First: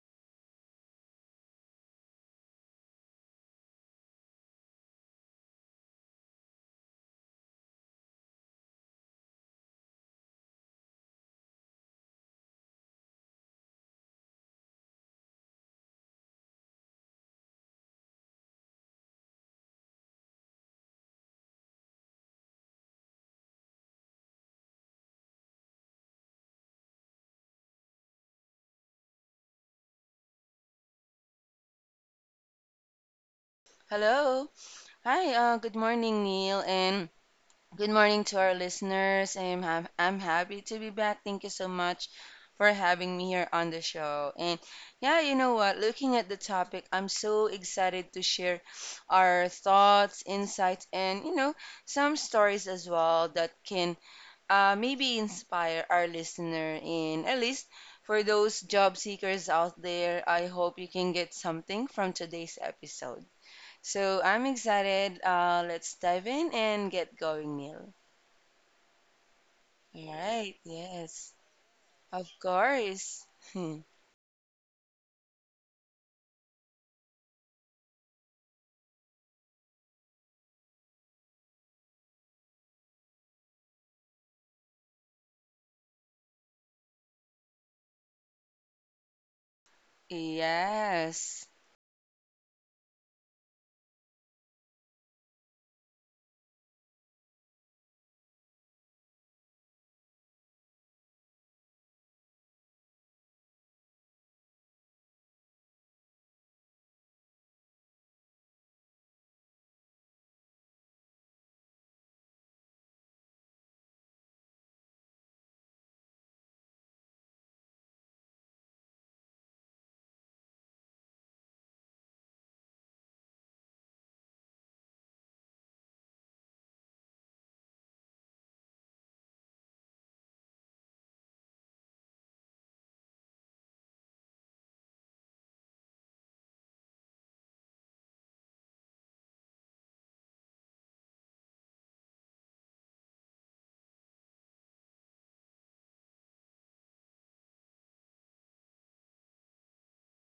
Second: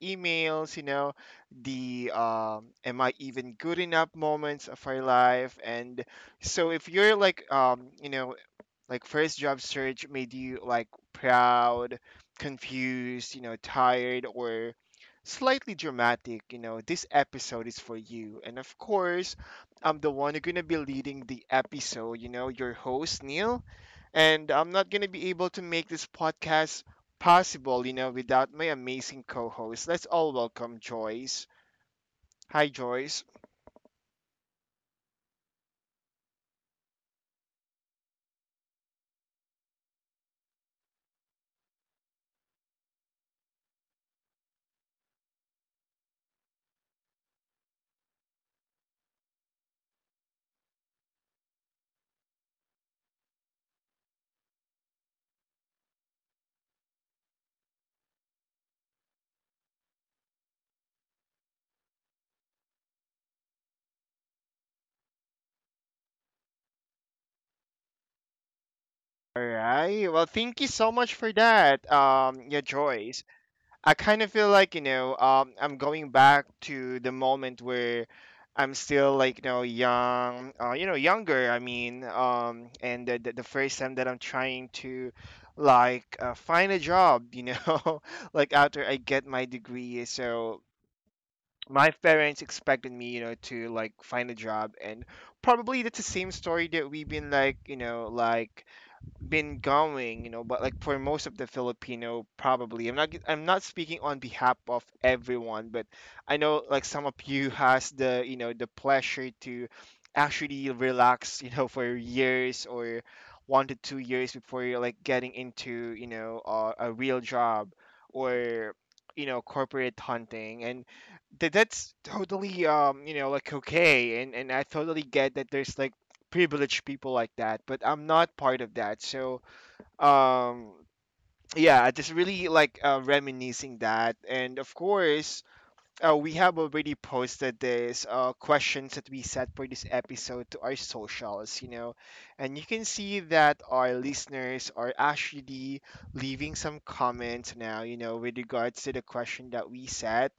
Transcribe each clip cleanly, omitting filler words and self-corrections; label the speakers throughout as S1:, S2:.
S1: emails, the am I even good enough moments of our life. And so if you're like first job search made you like proud, confused, tired, or slightly dramatic, this episode is for you. And of course, I'm the one who's gonna be leading the episode, your host, Neil. And I'm not gonna be able to make this podcast possible, without my amazing co-host. Let's all welcome Joyce. Hi, Joyce.
S2: Hello. Hi, good morning, Neil, and good morning to our listeners. I'm happy to be back. Thank you so much for having me here on the show. And yeah, you know what? Looking at the topic, I'm so excited to share our thoughts, insights, and some stories as well that can maybe inspire our listener. And at least for those job seekers out there, I hope you can get something from today's episode. So I'm excited. Let's dive in and get going, Neil.
S1: All
S2: All
S1: right. Well,
S2: right.
S1: thank you so much for
S2: Yes.
S1: that.
S2: Of
S1: Yeah, Joyce.
S2: course. Hmm.
S1: I kind of feel like, I'm going back to the moment where I'm still like, young, younger, I mean, and the first time that I'm trying to like, find a job, like after I get my degree. So
S2: Yes.
S1: my parents expected me, to like find a job, and probably that's the same story that we've been like been going, but like for most of the Filipino, probably. I'm not speaking on behalf of everyone, but I know like some of you has the you know the pleasure to actually relax, for years, or 1 to 2 years, before you're like getting into a real job, or corporate hunting. And that's totally like okay. And I totally get that there's like privileged people like that, but I'm not part of that. So, um, yeah, I just really like reminiscing that. And of course, we have already posted these questions that we set for this episode to our socials, you know, and you can see that our listeners are actually leaving some comments now, with regards to the question that we set.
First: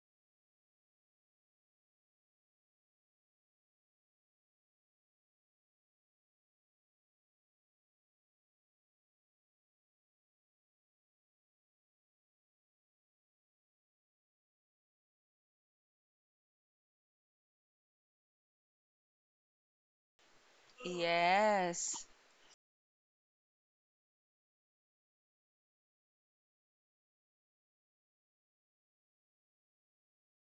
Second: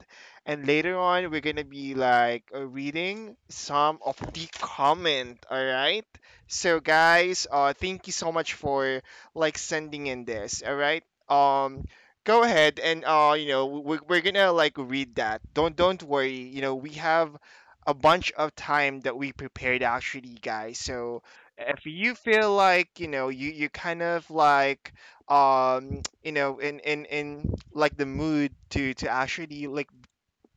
S1: And later on, we're going to be like reading some of the comment, all right? So, guys, thank you so much for like sending in this, all right? Um, Go ahead, and we're gonna like read that. Don't worry, we have a bunch of time that we prepared, actually, guys. So, if
S2: Yes.
S1: you feel like, you kind of like, in like the mood to actually like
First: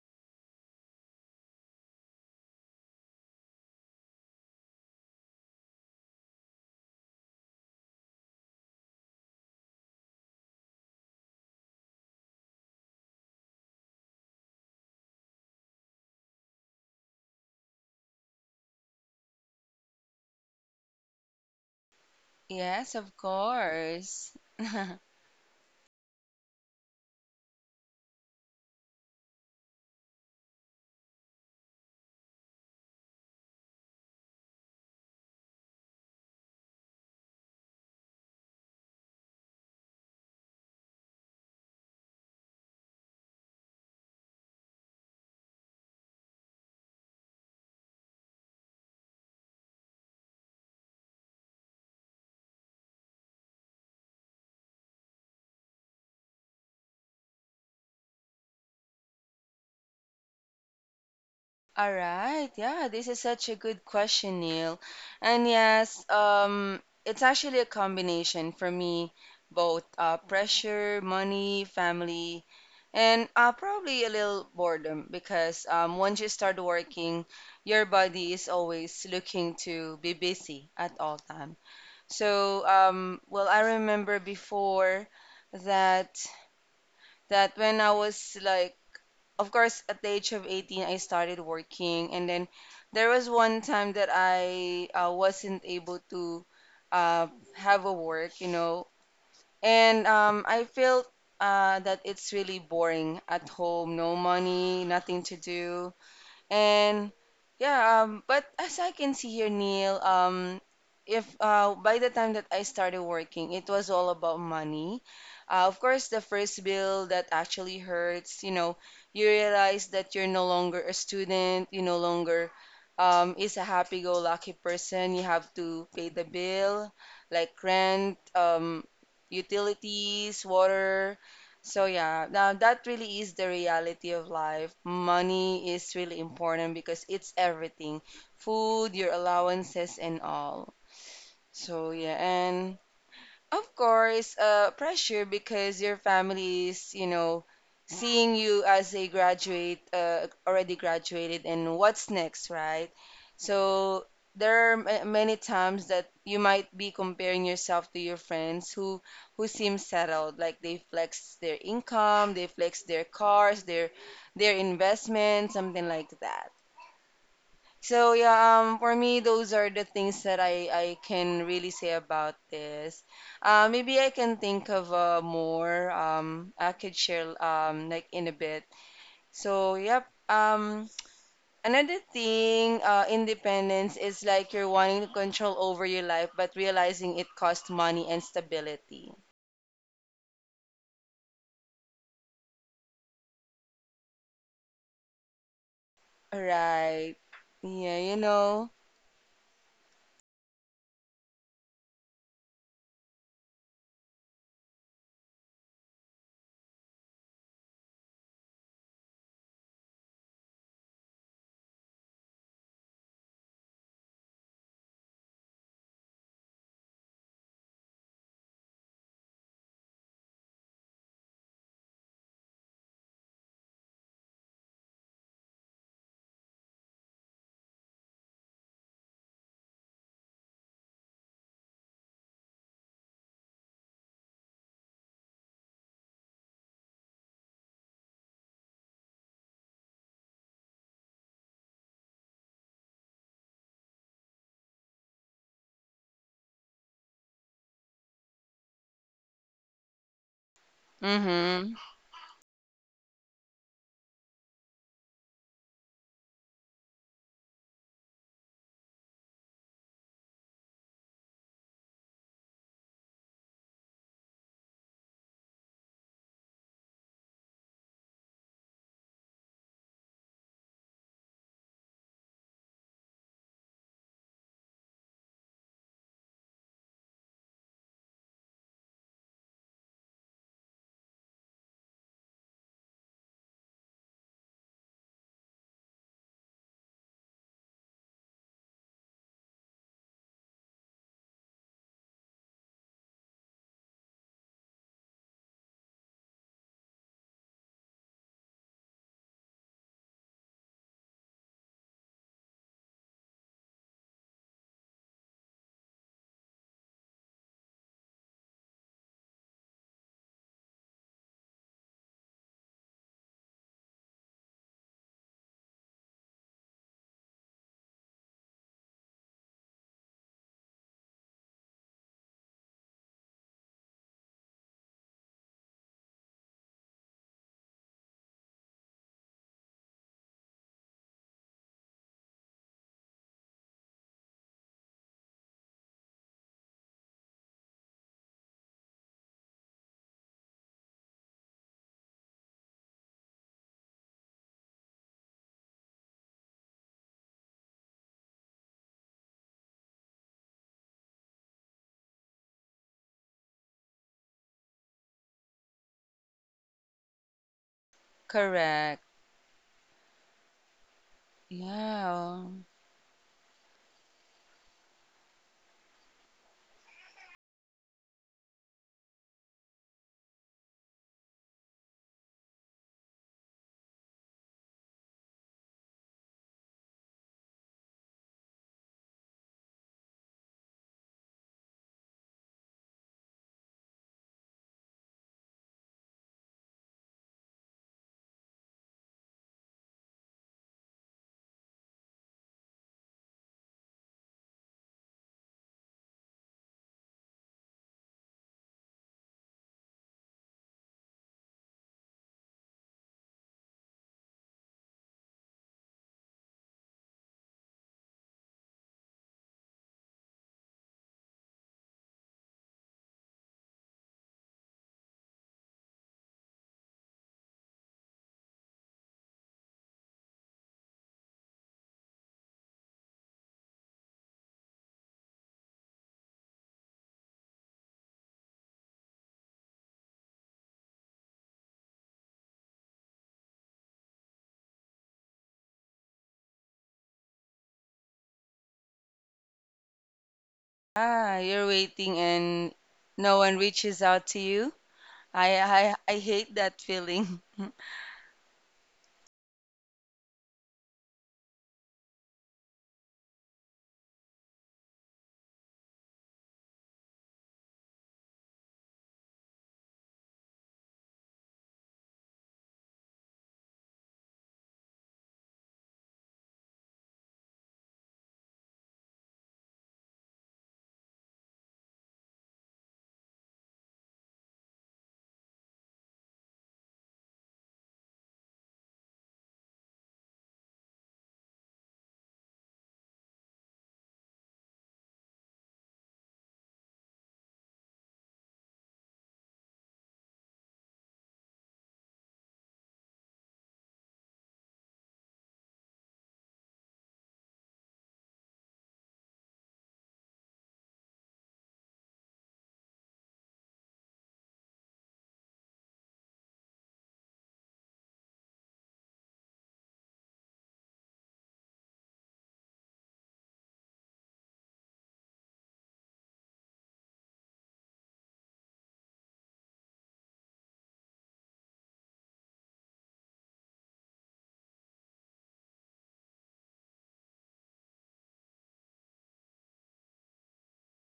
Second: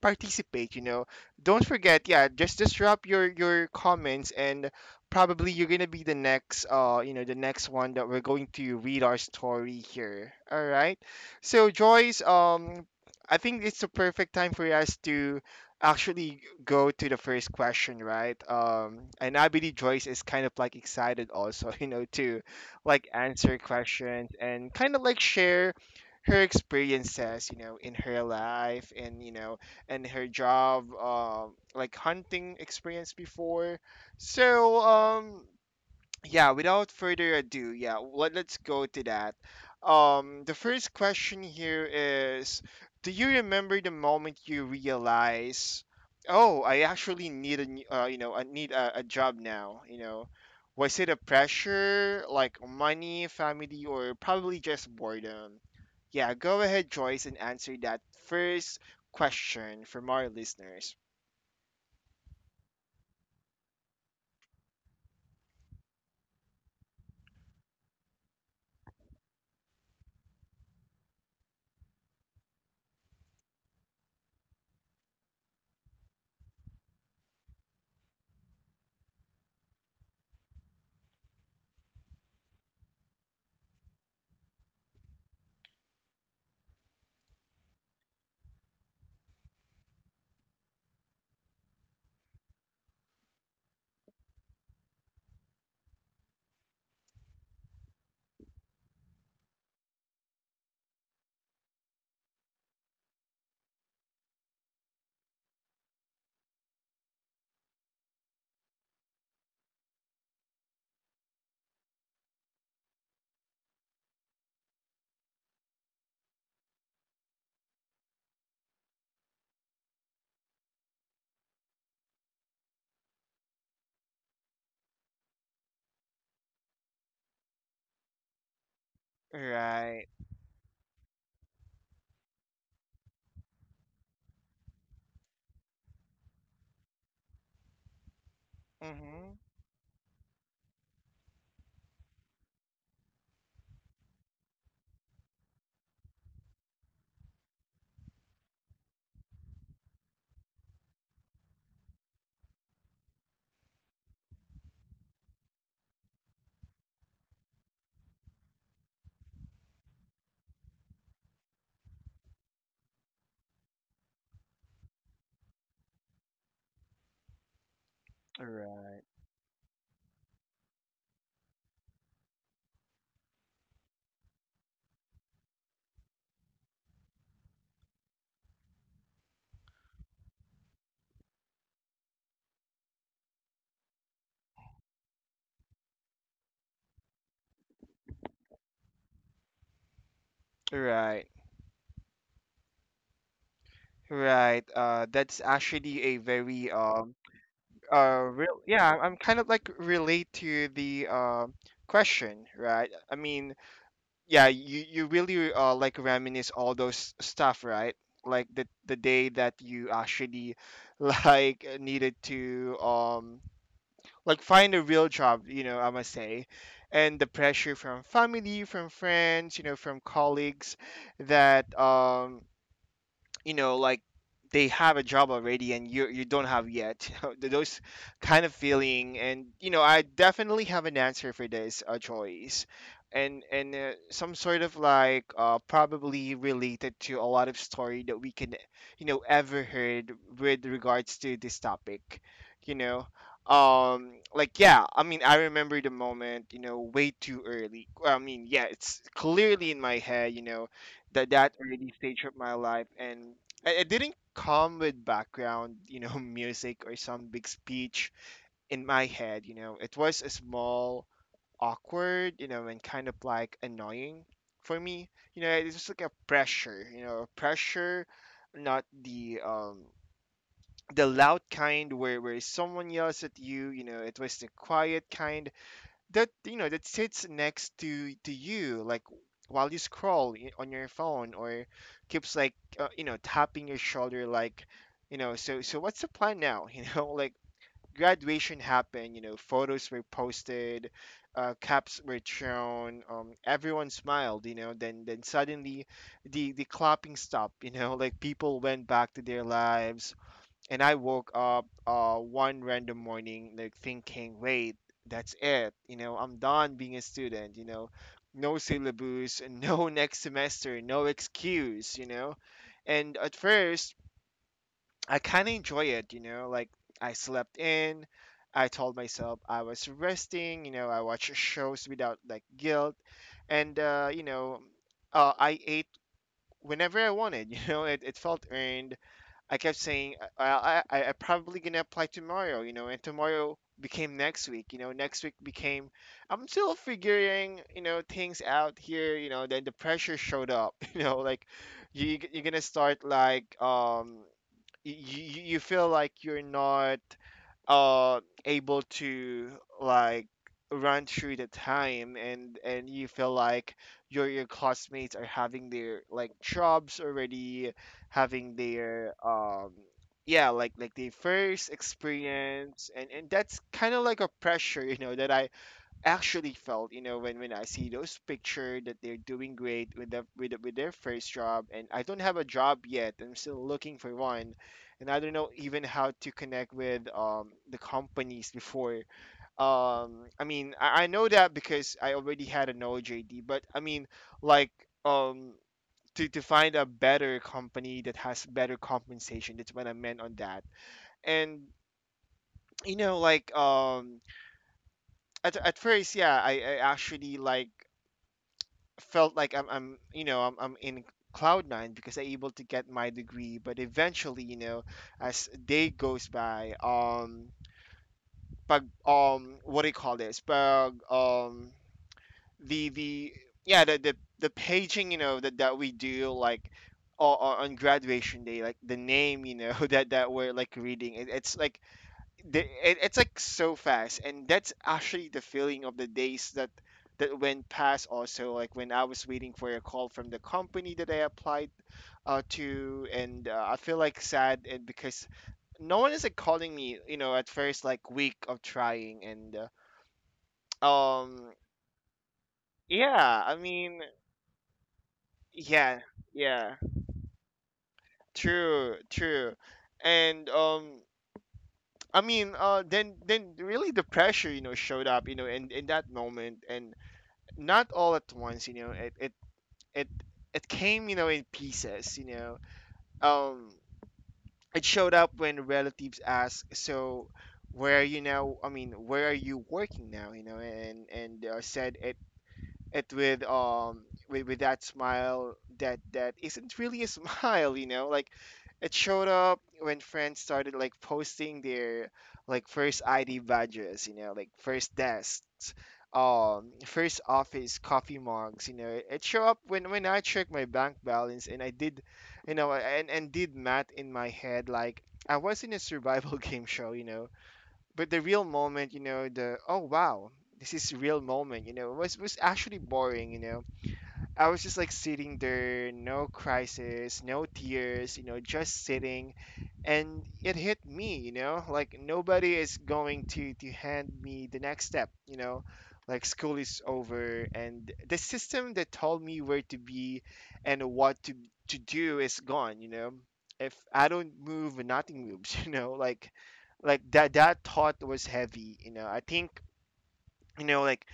S1: participate, don't forget. Yeah, just drop your comments, and probably you're gonna be the next, the next one that we're going to read our story here, all right? So, Joyce, I think it's the perfect time for us to actually go to the first question, right? And I believe Joyce is kind of like excited also to
S2: Yes,
S1: like
S2: of
S1: answer questions
S2: course.
S1: and kind of like share her experiences, in her life, and you know and her job, like hunting experience before. So, yeah, without further ado, yeah, let's go to that. The first question here is, do you remember the moment you realize, oh, I actually need a, n- you know, I need a job now? Was it a pressure, like money, family, or probably just boredom? Yeah, go ahead, Joyce, and answer that first question from our listeners.
S2: All right. Yeah, this is such a good question, Neil. And yes, it's actually a combination for me, both pressure, money, family, and probably a little boredom because once you start working, your body is always looking to be busy at all time. So, well, I remember before that that when I was like of course, at the age of 18, I started working. And then there was one time that I wasn't able to uh, have a work. And I felt that it's really boring at home, no money, nothing to do. And yeah, but as I can see here, Neil, if by the time that I started working, it was all about money. Of course, the first bill that actually hurts, you realize that you're no longer a student, you no longer is a happy-go-lucky person. You have to pay the bill, like rent,
S1: Right.
S2: utilities, water, so yeah, now that really is the reality of life. Money is really important because it's everything. Food, your
S1: Mm-hmm.
S2: allowances and all. So yeah, and of course, pressure because your family is seeing you as a graduate, already graduated, and what's next, right? So there are many times that you might be comparing yourself to your friends who seem settled, like they flex their income, they flex their cars, their investment, something like that. So yeah, for
S1: Right.
S2: me, those are the things that I can really say about this. Maybe I can think of more. I could share like in a bit. So yep. Another thing, independence is like you're wanting to control over your life, but realizing it costs money and stability.
S1: Right. Right. That's actually a very,
S2: Right. Yeah, you
S1: real.
S2: know.
S1: Yeah, I'm kind of like relate to the, question, right? I mean, yeah, you really, like reminisce all those stuff, right? Like the day that you actually like needed to, like find a real job, I must say, and the pressure from family, from friends, from colleagues that, like, they have a job already, and you don't have yet, those kind of feeling. And I definitely have an answer for this, choice, and some sort of like, probably related to a lot of story that we can, ever heard with regards to this topic, you know like, yeah, I mean, I remember the moment, way too early. Well, I mean, yeah, it's clearly in my head, that
S2: Mm-hmm.
S1: early stage of my life. And it didn't come with background, music, or some big speech in my head. It was a small, awkward, and kind of like annoying for me. It's just like a pressure, a pressure. Not the, the loud kind, where someone yells at you. You know It was the quiet kind, that, that sits next to you, like while you scroll, on your phone, or keeps like tapping your shoulder, like, so what's the plan now? Like, graduation happened, photos were posted, caps were shown, everyone smiled. Then suddenly the clapping stopped, like people went back to their lives. And I woke up, one random morning, like thinking, wait, that's it. I'm done being a student. No syllabus, no next semester, no excuse. And at first, I kind of enjoy it. Like, I slept in. I told myself I was resting. I watched shows without like guilt, and, I ate whenever I wanted. It felt earned. I kept saying I probably gonna apply tomorrow, you know, and tomorrow became next week. Next week became, I'm still figuring, things out here. Then the pressure showed up, like you're gonna start like, you you feel like you're not, uh able to like run through the time. And you feel like your classmates are having their like jobs already, having
S2: Correct.
S1: their, yeah, like their first
S2: Yeah.
S1: experience. And that's kind of like a pressure, that I actually felt, when I see those pictures that they're doing great with their first job. And I don't have a job yet, I'm still looking for one. And I don't know even how to connect with, the companies before. I mean, I know that because I already had an ojd. But I mean, like, um, to find a better company that has better compensation, that's what I meant on that. And, you know like um at first, yeah, I actually like felt like, I'm in cloud nine, because I able to get my degree. But eventually, as day goes by, pag, what do you call this, pag, the yeah, the paging, that we do, like, on graduation day, like the name, that we're like reading it, it's like the, it's like so fast. And that's actually the feeling of the days that went past, also, like when I was waiting for a call from the company that I applied, to. And, I feel like sad, and because no one is like calling me, at first, like, week of trying, and, uh,
S2: Ah,
S1: um
S2: you're waiting and no
S1: yeah, I
S2: one
S1: mean,
S2: reaches out to you. I I
S1: yeah,
S2: I hate
S1: yeah,
S2: that feeling.
S1: true, true. And, I mean, then really, the pressure, showed up, in that moment, and not all at once. It, it came, in pieces. Um it showed up when relatives asked, so, where are you now, I mean, where are you working now, and, said it, with, with that smile, that isn't really a smile, like, it showed up when friends started like posting their, like, first ID badges, like first desks, first office coffee mugs. It showed up when I checked my bank balance, and I did, and did math in my head, like I was in a survival game show. But the real moment, the Oh, wow, this is real moment, you know, was actually boring, you know. I was just like sitting there, no crisis, no tears, you know, just sitting. And it hit me, you know, like nobody is going to hand me the next step, you know, like school is over and the system that told me where to be and what to do is gone, you know. If I don't move, nothing moves, you know, like like that thought was heavy, you know. I think, you know, like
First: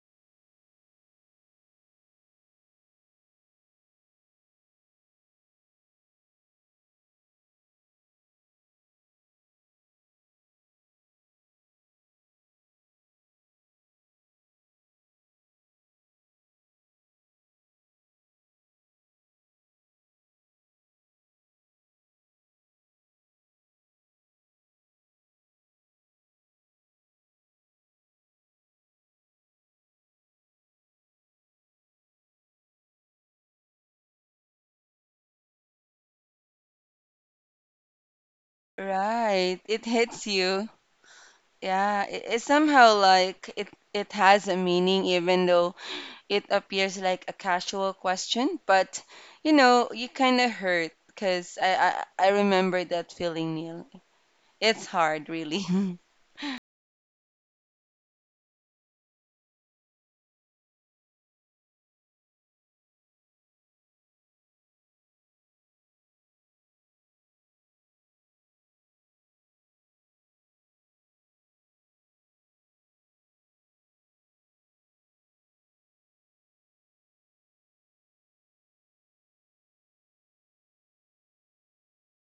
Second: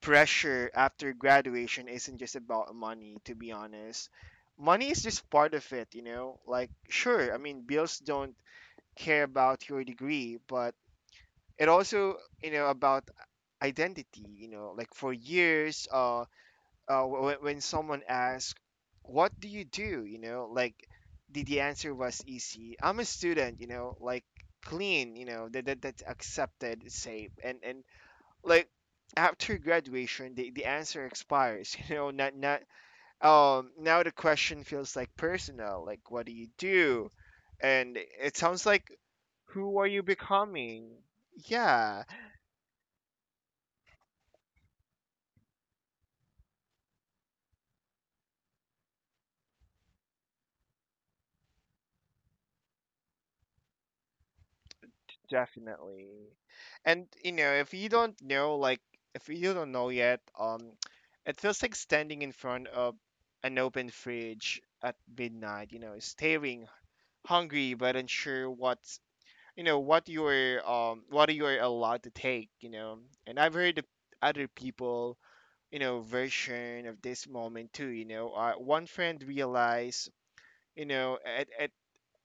S1: pressure after graduation isn't just about money, to be honest. Money is just part of it? Like, sure, I mean, bills don't care about your degree, but it also about identity, you know? Like, for years, when someone asks, what do you do? Like, the answer was easy. I'm a student, Like, clean that, that's accepted safe and and like after graduation the answer expires, you know, not not now the question feels like personal, like, what do you do? And it sounds like,
S2: Right.
S1: who
S2: It
S1: are you
S2: hits you.
S1: becoming?
S2: Yeah,
S1: Yeah,
S2: it's somehow like it has a meaning even though it appears like a casual question, but you kind of hurt because I remember that feeling, Neil. It's hard, really.
S1: definitely. And you know, if you don't know, like, if you don't know yet, it feels like standing in front of an open fridge at midnight, you know, staring hungry but unsure what, you know, what you are, what you are allowed to take, you know. And I've heard of other people, you know, version of this moment too, you know. One friend realized, you know, at, at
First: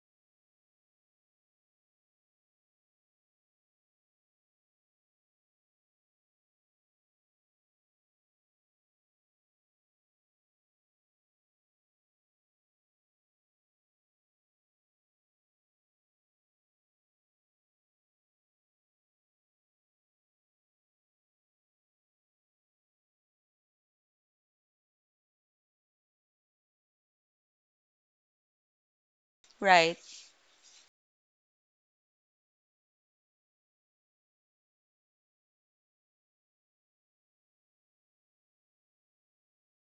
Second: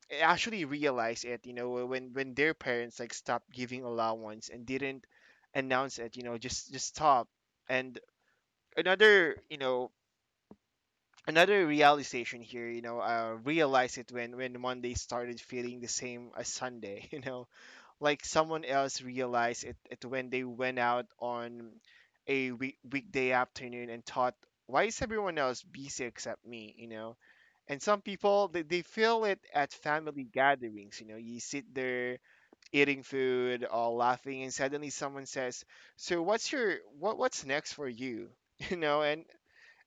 S1: eh, actually realized it, you know, when their parents like stopped giving allowance and didn't announce it, you know, just stop and another, you know, another realization here, you know, realized it when monday started feeling the same as sunday. You know, like someone else realized it when they went out on a weekday afternoon and thought, why is everyone else busy except me, you know? And some people, they feel it at
S2: Right.
S1: family gatherings, you know. You sit there eating food or laughing and suddenly someone says, so what's your what's next for you? You know,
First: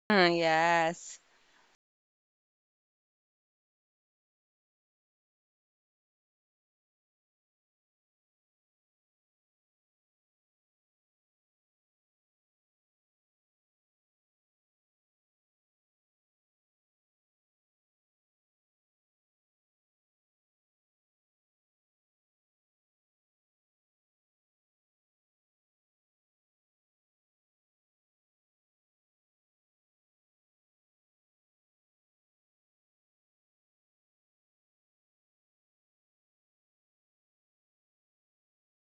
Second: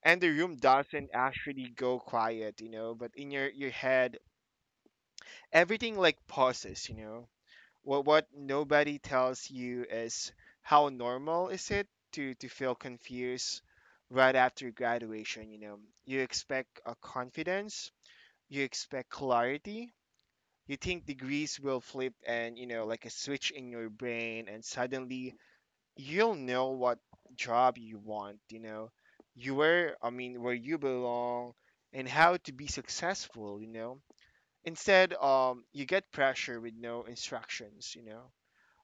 S1: and the
S2: Mm,
S1: room doesn't
S2: yes.
S1: actually go quiet, you know, but in your head everything like pauses, you know. What nobody tells you is how normal is it to feel confused right after graduation, you know. You expect a confidence, you expect clarity. You think degrees will flip, and you know, like a switch in your brain, and suddenly you'll know what job you want, you know. You where, I mean, where you belong and how to be successful, you know. Instead, you get pressure with no instructions, you know.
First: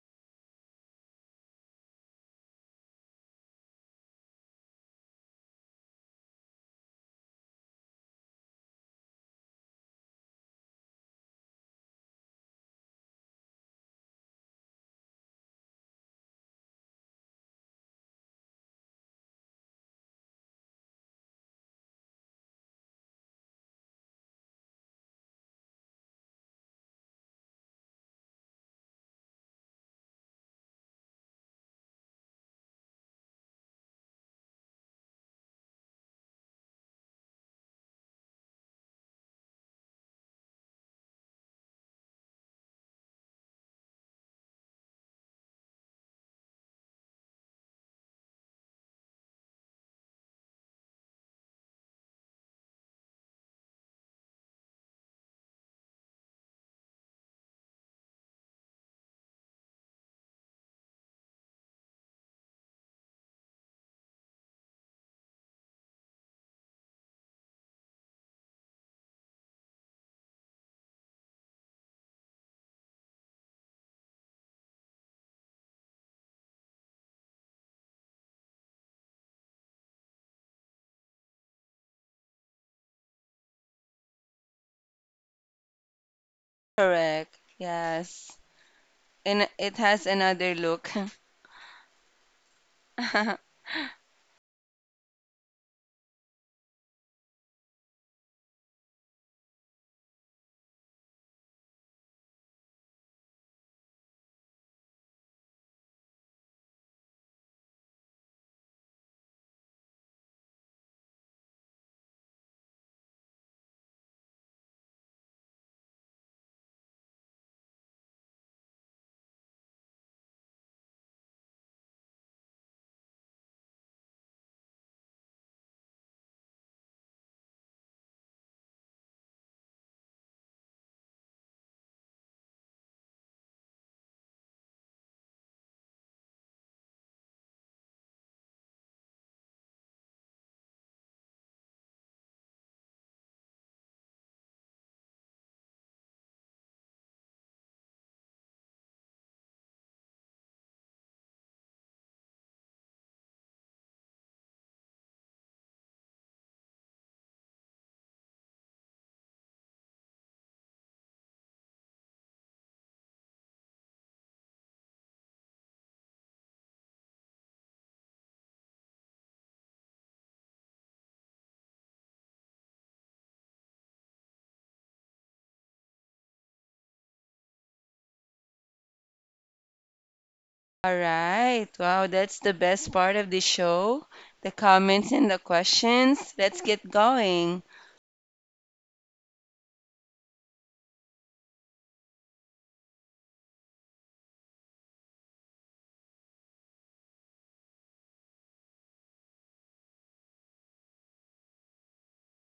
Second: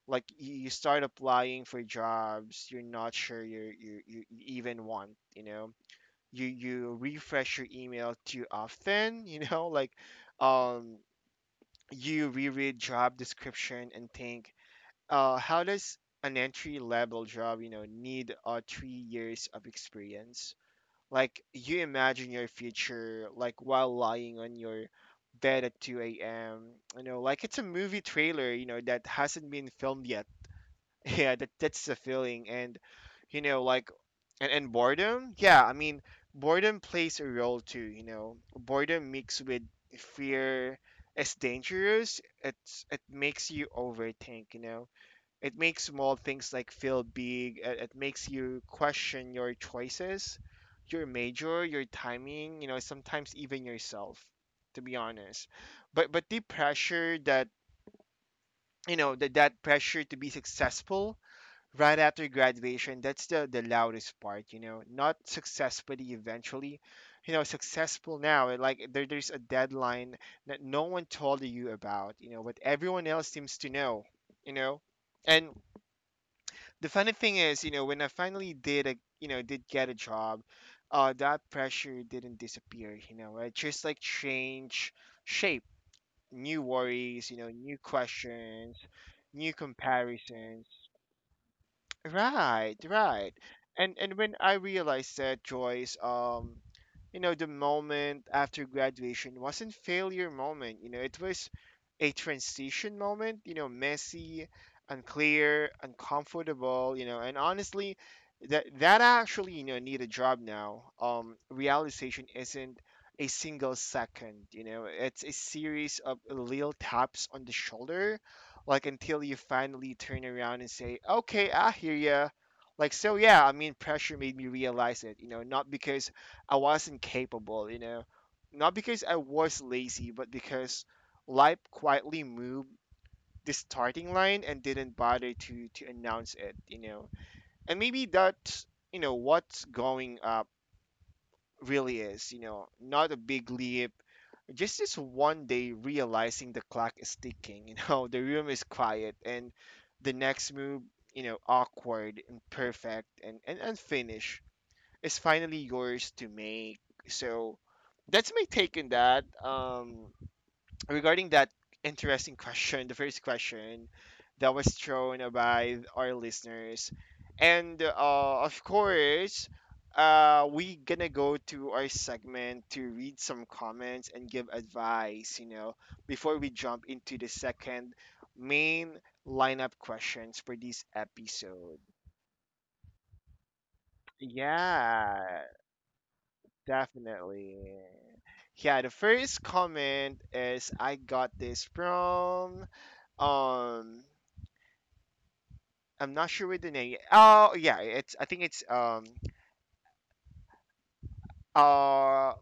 S1: Like you start applying for jobs you're not sure you even want, you know. You refresh your email too often. You know, like, um you reread job description and think, how does an entry level job, you know, need 3 years of experience? Like, you imagine your future like while lying on your bed at 2 a.m, you know, like it's a movie trailer, you know, that hasn't been filmed yet. Yeah, that's the feeling. And you know, like, and boredom, yeah, I mean, boredom plays a role too, you know. Boredom mixed with fear is dangerous. It's, it makes you overthink, you know. It makes small things like feel big. It makes you question your choices, your major, your timing, you know, sometimes even yourself, to be honest. But the pressure that, you know, that pressure to be successful right after graduation, that's the loudest part, you know. Not successfully eventually, you know, successful now. It, like there's a deadline that no one told you about, you know, but everyone else seems to know, you know. And the funny thing is, you know, when I finally did a you know, did get a job, that pressure didn't disappear, you know. It just like change shape, new worries,
S2: Correct.
S1: you know, new
S2: Yes.
S1: questions,
S2: And
S1: new
S2: it has another
S1: comparisons.
S2: look.
S1: Right, right. And when I realized that, Joyce, you know, the moment after graduation wasn't failure moment, you know, it was a transition moment, you know, messy, unclear, uncomfortable, you know, and honestly, that actually, you know, need a job now. Realization isn't a single second, you know, it's a series of little taps on the shoulder like until you finally turn around and say, "Okay, I hear ya." Like so, yeah. I mean, pressure made me realize it. You know, not because I wasn't capable. You know, not because I was lazy, but because life quietly moved the starting line and didn't bother to announce it. You know, and maybe that's, you know, what's going really is, you know, not a big leap. Just this one day realizing the clock is ticking. You know, the room is quiet and the next move, you know, awkward, imperfect, and unfinished is finally yours to make. So that's my take on that. Regarding that interesting question, the first question that was thrown by our listeners, and of course, we gonna go to our segment to read some comments and give advice. You know, before we jump into the second main lineup questions for this
S2: All right.
S1: episode.
S2: Wow, that's the best part of the show. The comments and the
S1: Yeah,
S2: questions. Let's get going.
S1: definitely. Yeah, the first comment is I got this from, Um, I'm not sure with the name. Oh, yeah, it's, I think uh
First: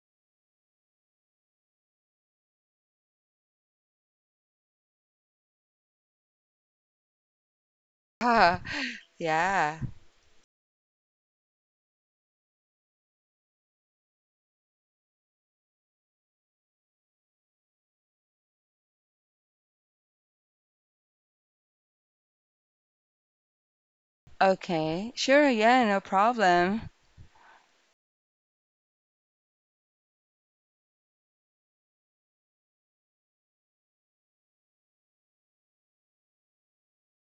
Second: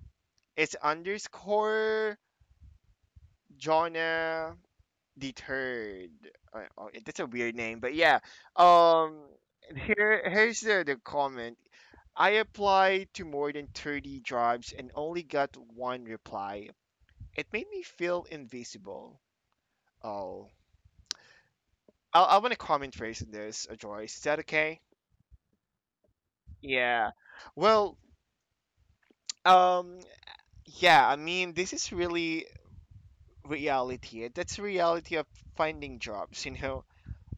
S1: it's underscore Jonah deterred. Oh, yeah, that's a weird name, but yeah. Um,
S2: Yeah.
S1: here, here's the comment. I applied to more than 30 jobs and only got one reply. It made me feel invisible. Oh, I want to comment first on this, Joyce. Is that okay?
S2: Okay. Sure. Yeah, no problem.
S1: Yeah. Well, um, yeah, I mean, this is really reality. That's the reality of finding jobs. You know,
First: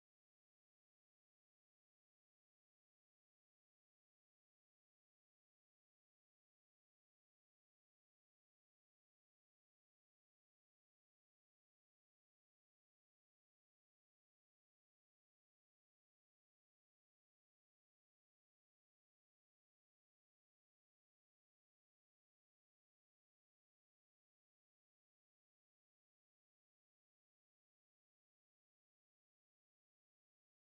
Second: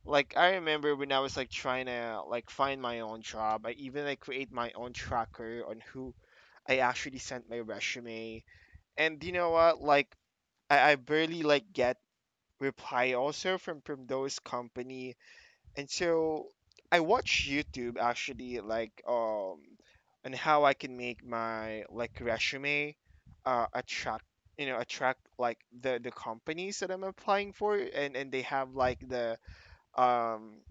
S1: like I remember when I was like trying to like find my own job, I even like create my own tracker on who I actually sent my resume. And you know what? Like I barely like get reply also from those company. And so I watch YouTube actually, like, on how I can make my like resume attract, you know, attract like the companies that I'm applying for, and they have like the, um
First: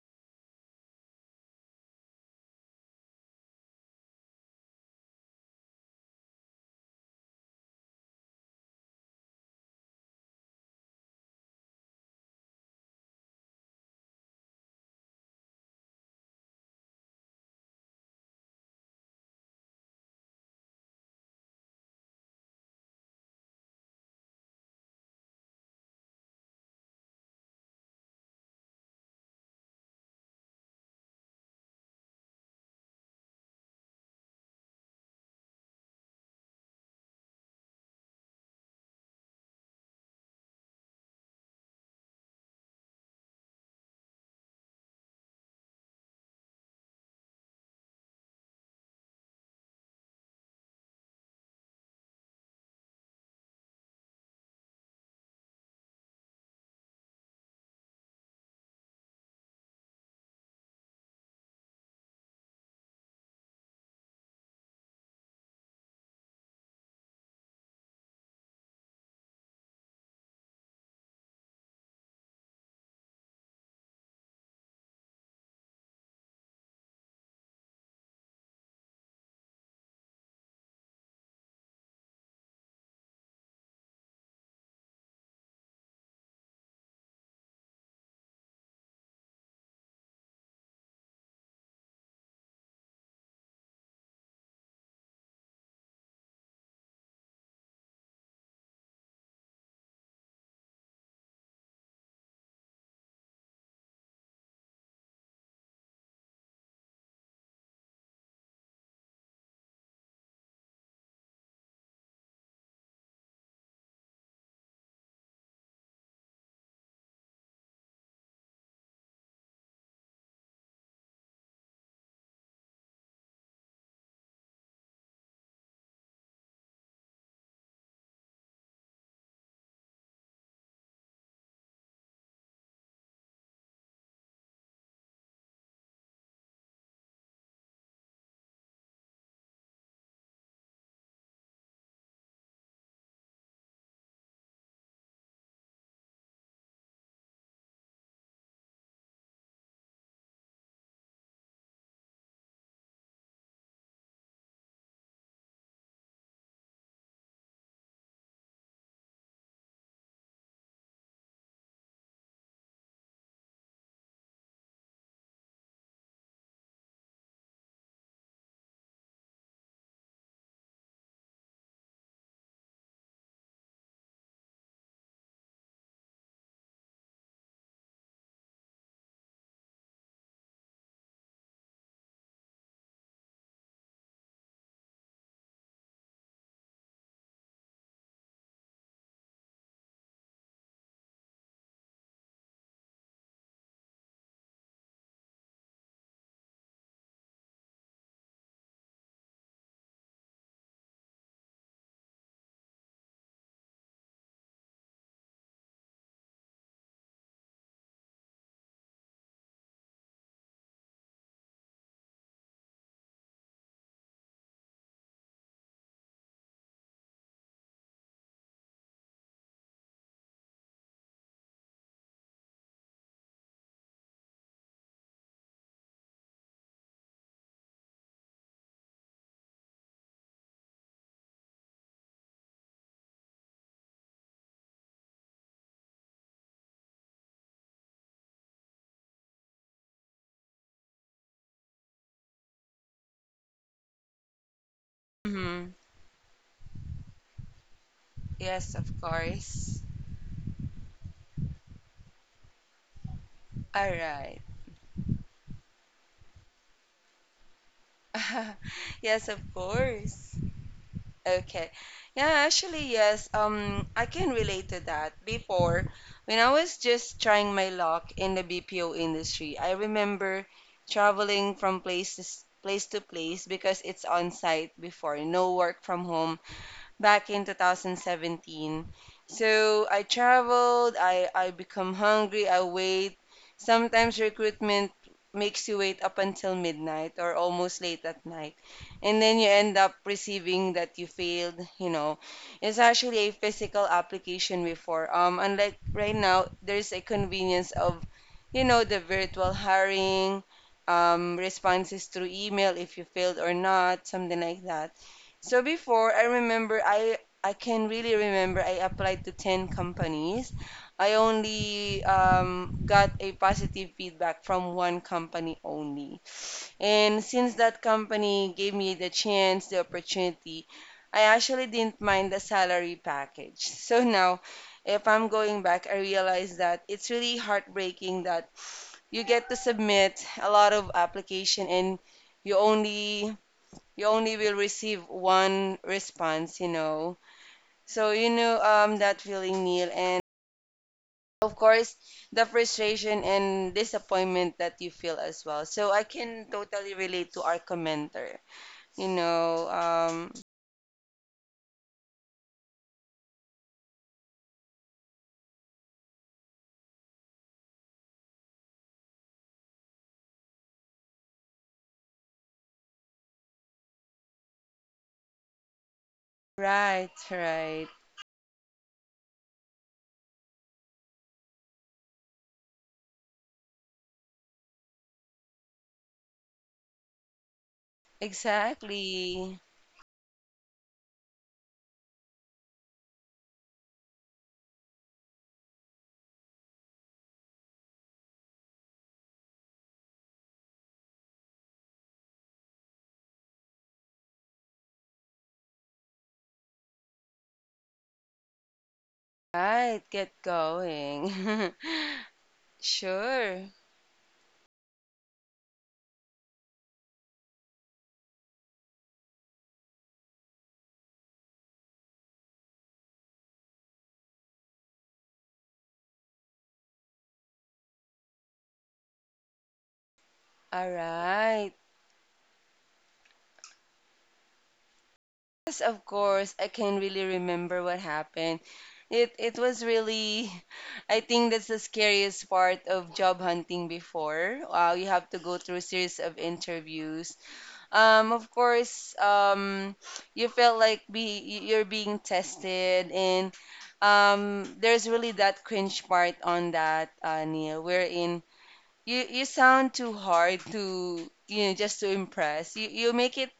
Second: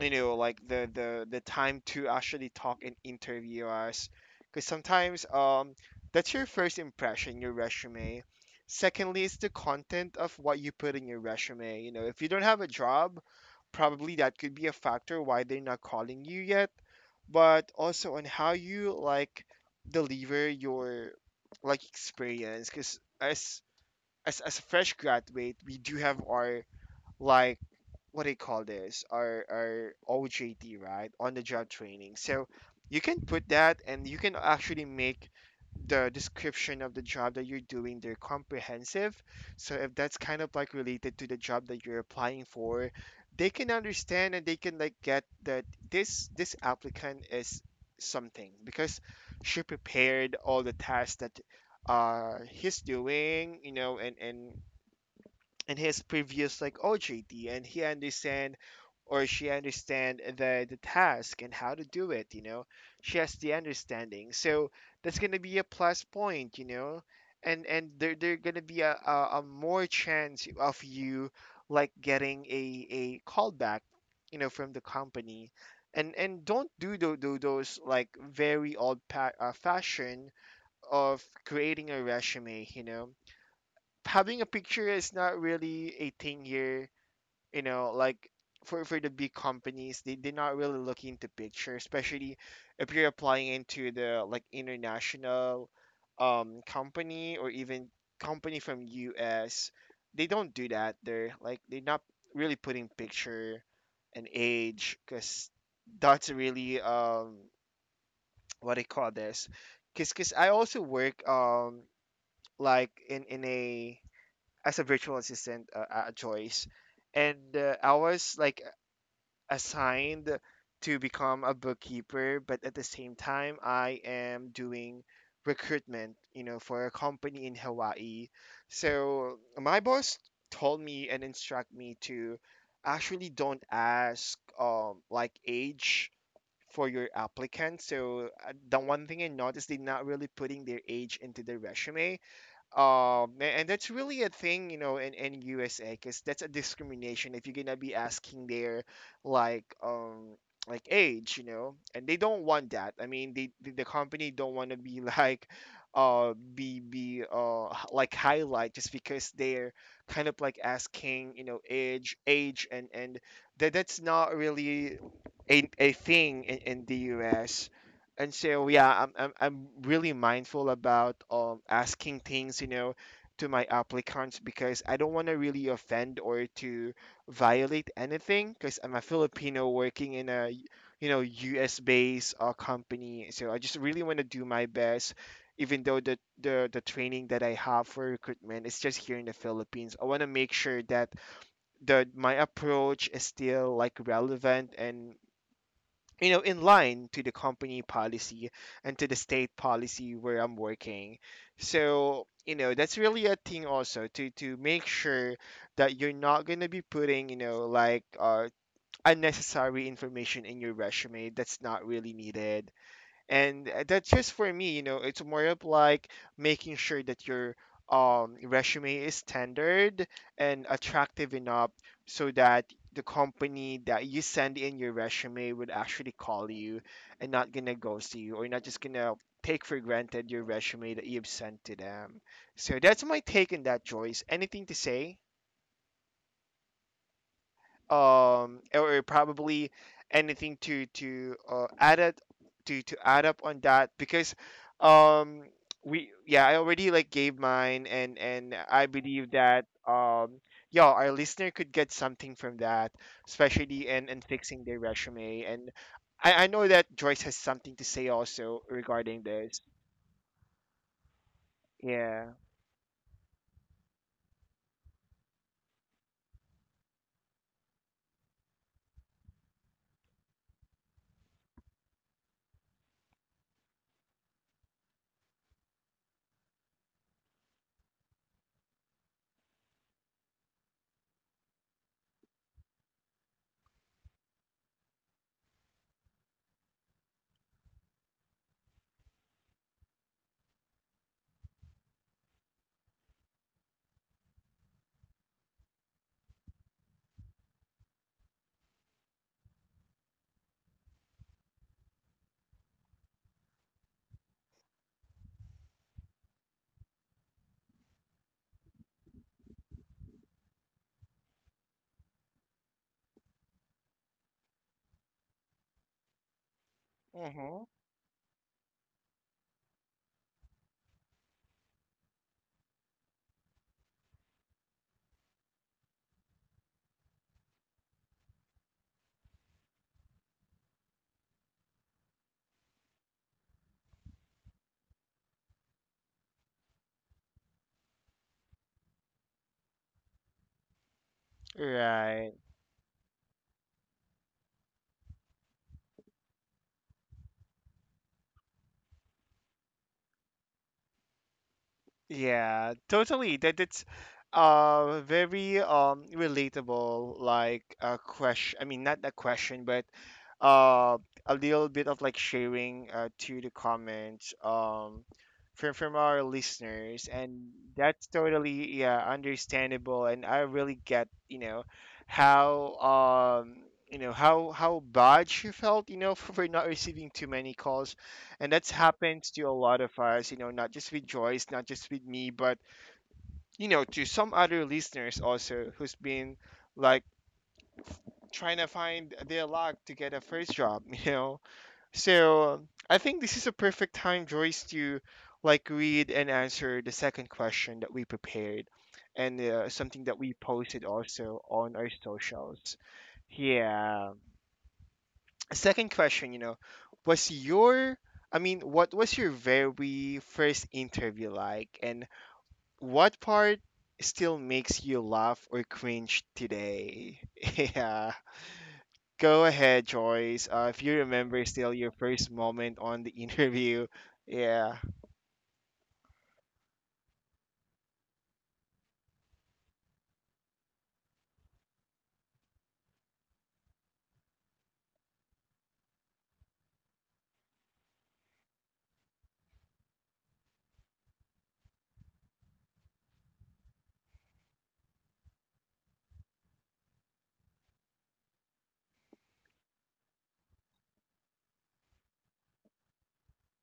S1: you know, like the time to actually talk and interview us. Because sometimes, that's your first impression, your resume. Secondly is the content of what you put in your resume. You know, if you don't have a job, probably that could be a factor why they're not calling you yet. But also on how you like deliver your like experience, because as as a fresh graduate, we do have our like, what do you call this? Our OJT, right? On the job training. So you can put that, and you can actually make the description of the job that you're doing there comprehensive. So if that's kind of like related to the job that you're applying for, they can understand, and they can like get that, this applicant is something because she prepared all the tasks that he's doing, you know, and in his previous like OJT, and he understand or she understand the task and how to do it. You know, she has the understanding, so that's gonna be a plus point. You know, and there gonna be a more chance of you like getting a callback. You know, from the company. And don't do those like very old fashion of creating a resume, you know. Having a picture is not really a thing here, you know. Like, for the big companies, they're not really looking into picture, especially if you're applying into the like international company or even company from US, they don't do that. They're like, they're not really putting picture and age, because that's really, what I call this, because I also work, like in a, as a virtual assistant, Joyce, and I was like assigned to become a bookkeeper, but at the same time, I am doing recruitment, you know, for a company in Hawaii. So my boss told me and instruct me to actually don't ask like age for your applicant. So the one thing I noticed, they're not really putting their age into their resume. And that's really a thing, you know, in USA, because that's a discrimination if you're gonna be asking their like um like age, you know, and they don't want that. I mean, the company don't want to be like like highlight just because they're kind of like asking, you know, age age and that's not really a thing in the US. And so yeah, I'm really mindful about asking things, you know, to my applicants because I don't want to really offend or to violate anything because I'm a Filipino working in a, you know, US based company. So I just really want to do my best, even though the training that I have for recruitment is just here in the Philippines. I want to make sure that the my approach is still like relevant and, you know, in line to the company policy and to the state policy where I'm working. So, you know, that's really a thing also to make sure that you're not going to be putting, you know, like unnecessary information in your resume that's not really needed. And that's just for me. You know, it's more of like making sure that your resume is standard and attractive enough, so that the company that you send in your resume would actually call you and not gonna ghost you, or not just gonna take for granted your resume that you've sent to them. So that's my take on that, Joyce. Anything to say, or probably anything to add it to add up on that? Because um
S2: Hmm.
S1: we, yeah, I already like gave mine, and
S2: Yes,
S1: I
S2: of
S1: believe that
S2: course.
S1: yeah, our listener could get something from that, especially
S2: All
S1: in
S2: right.
S1: fixing their resume. And I know that Joyce has something to say also regarding
S2: Yes, of
S1: this.
S2: course. Okay.
S1: Yeah.
S2: Yeah, actually, yes. I can relate to that. Before, when I was just trying my luck in the BPO industry, I remember traveling from place to place to place because it's on site before, no work from home back in 2017. So I traveled, I become hungry, I wait. Sometimes recruitment makes you wait up until midnight or almost late at night. And then you end up receiving that you failed. It's actually a physical application before. Unlike right now, there's a convenience of the virtual hiring, responses through email if you failed or not, something like that. So before, I remember I can really remember I applied to 10 companies. I only got a positive feedback from one company only. And since
S1: Mm-hmm.
S2: that company gave me the chance, the opportunity, I actually didn't mind the salary package. So now, if I'm going back, I realize that it's really heartbreaking that you get to submit a lot of application and you only you only will receive one response. So you know that feeling, Neil, and of course
S1: Right.
S2: the frustration and disappointment that you feel as well. So I can totally relate to our commenter, you know. Um,
S1: Yeah, totally. That it's very relatable like a question. I mean, not a question, but uh a little bit of like sharing to the comments from our listeners,
S2: right,
S1: and
S2: right,
S1: that's totally, yeah, understandable. And I really get, you know, how you know how bad she felt, you know, for not receiving too many calls. And that's happened to a
S2: exactly.
S1: lot of us, you know, not just with Joyce, not just with me, but, you know, to some other listeners also who's been like f- trying to find their luck to get a first job, you know. So I think this is a perfect time, Joyce, to like read and answer the second question that we prepared and
S2: Right,
S1: something that
S2: get
S1: we posted also
S2: going.
S1: on our socials.
S2: Sure.
S1: Yeah, second question, you know, was your I mean, what was your very first interview like, and what part still makes you laugh or cringe today? Yeah. Go ahead, Joyce. If
S2: All
S1: you remember still
S2: right.
S1: your first moment on the interview. Yeah.
S2: Yes, of course. I can really remember what happened. It was really, I think that's the scariest part of job hunting before. Wow, you have to go through a series of interviews. Of course, you felt like be you're being tested, and there's really that cringe part on that, Neil. Wherein you sound too hard to just to impress. You make it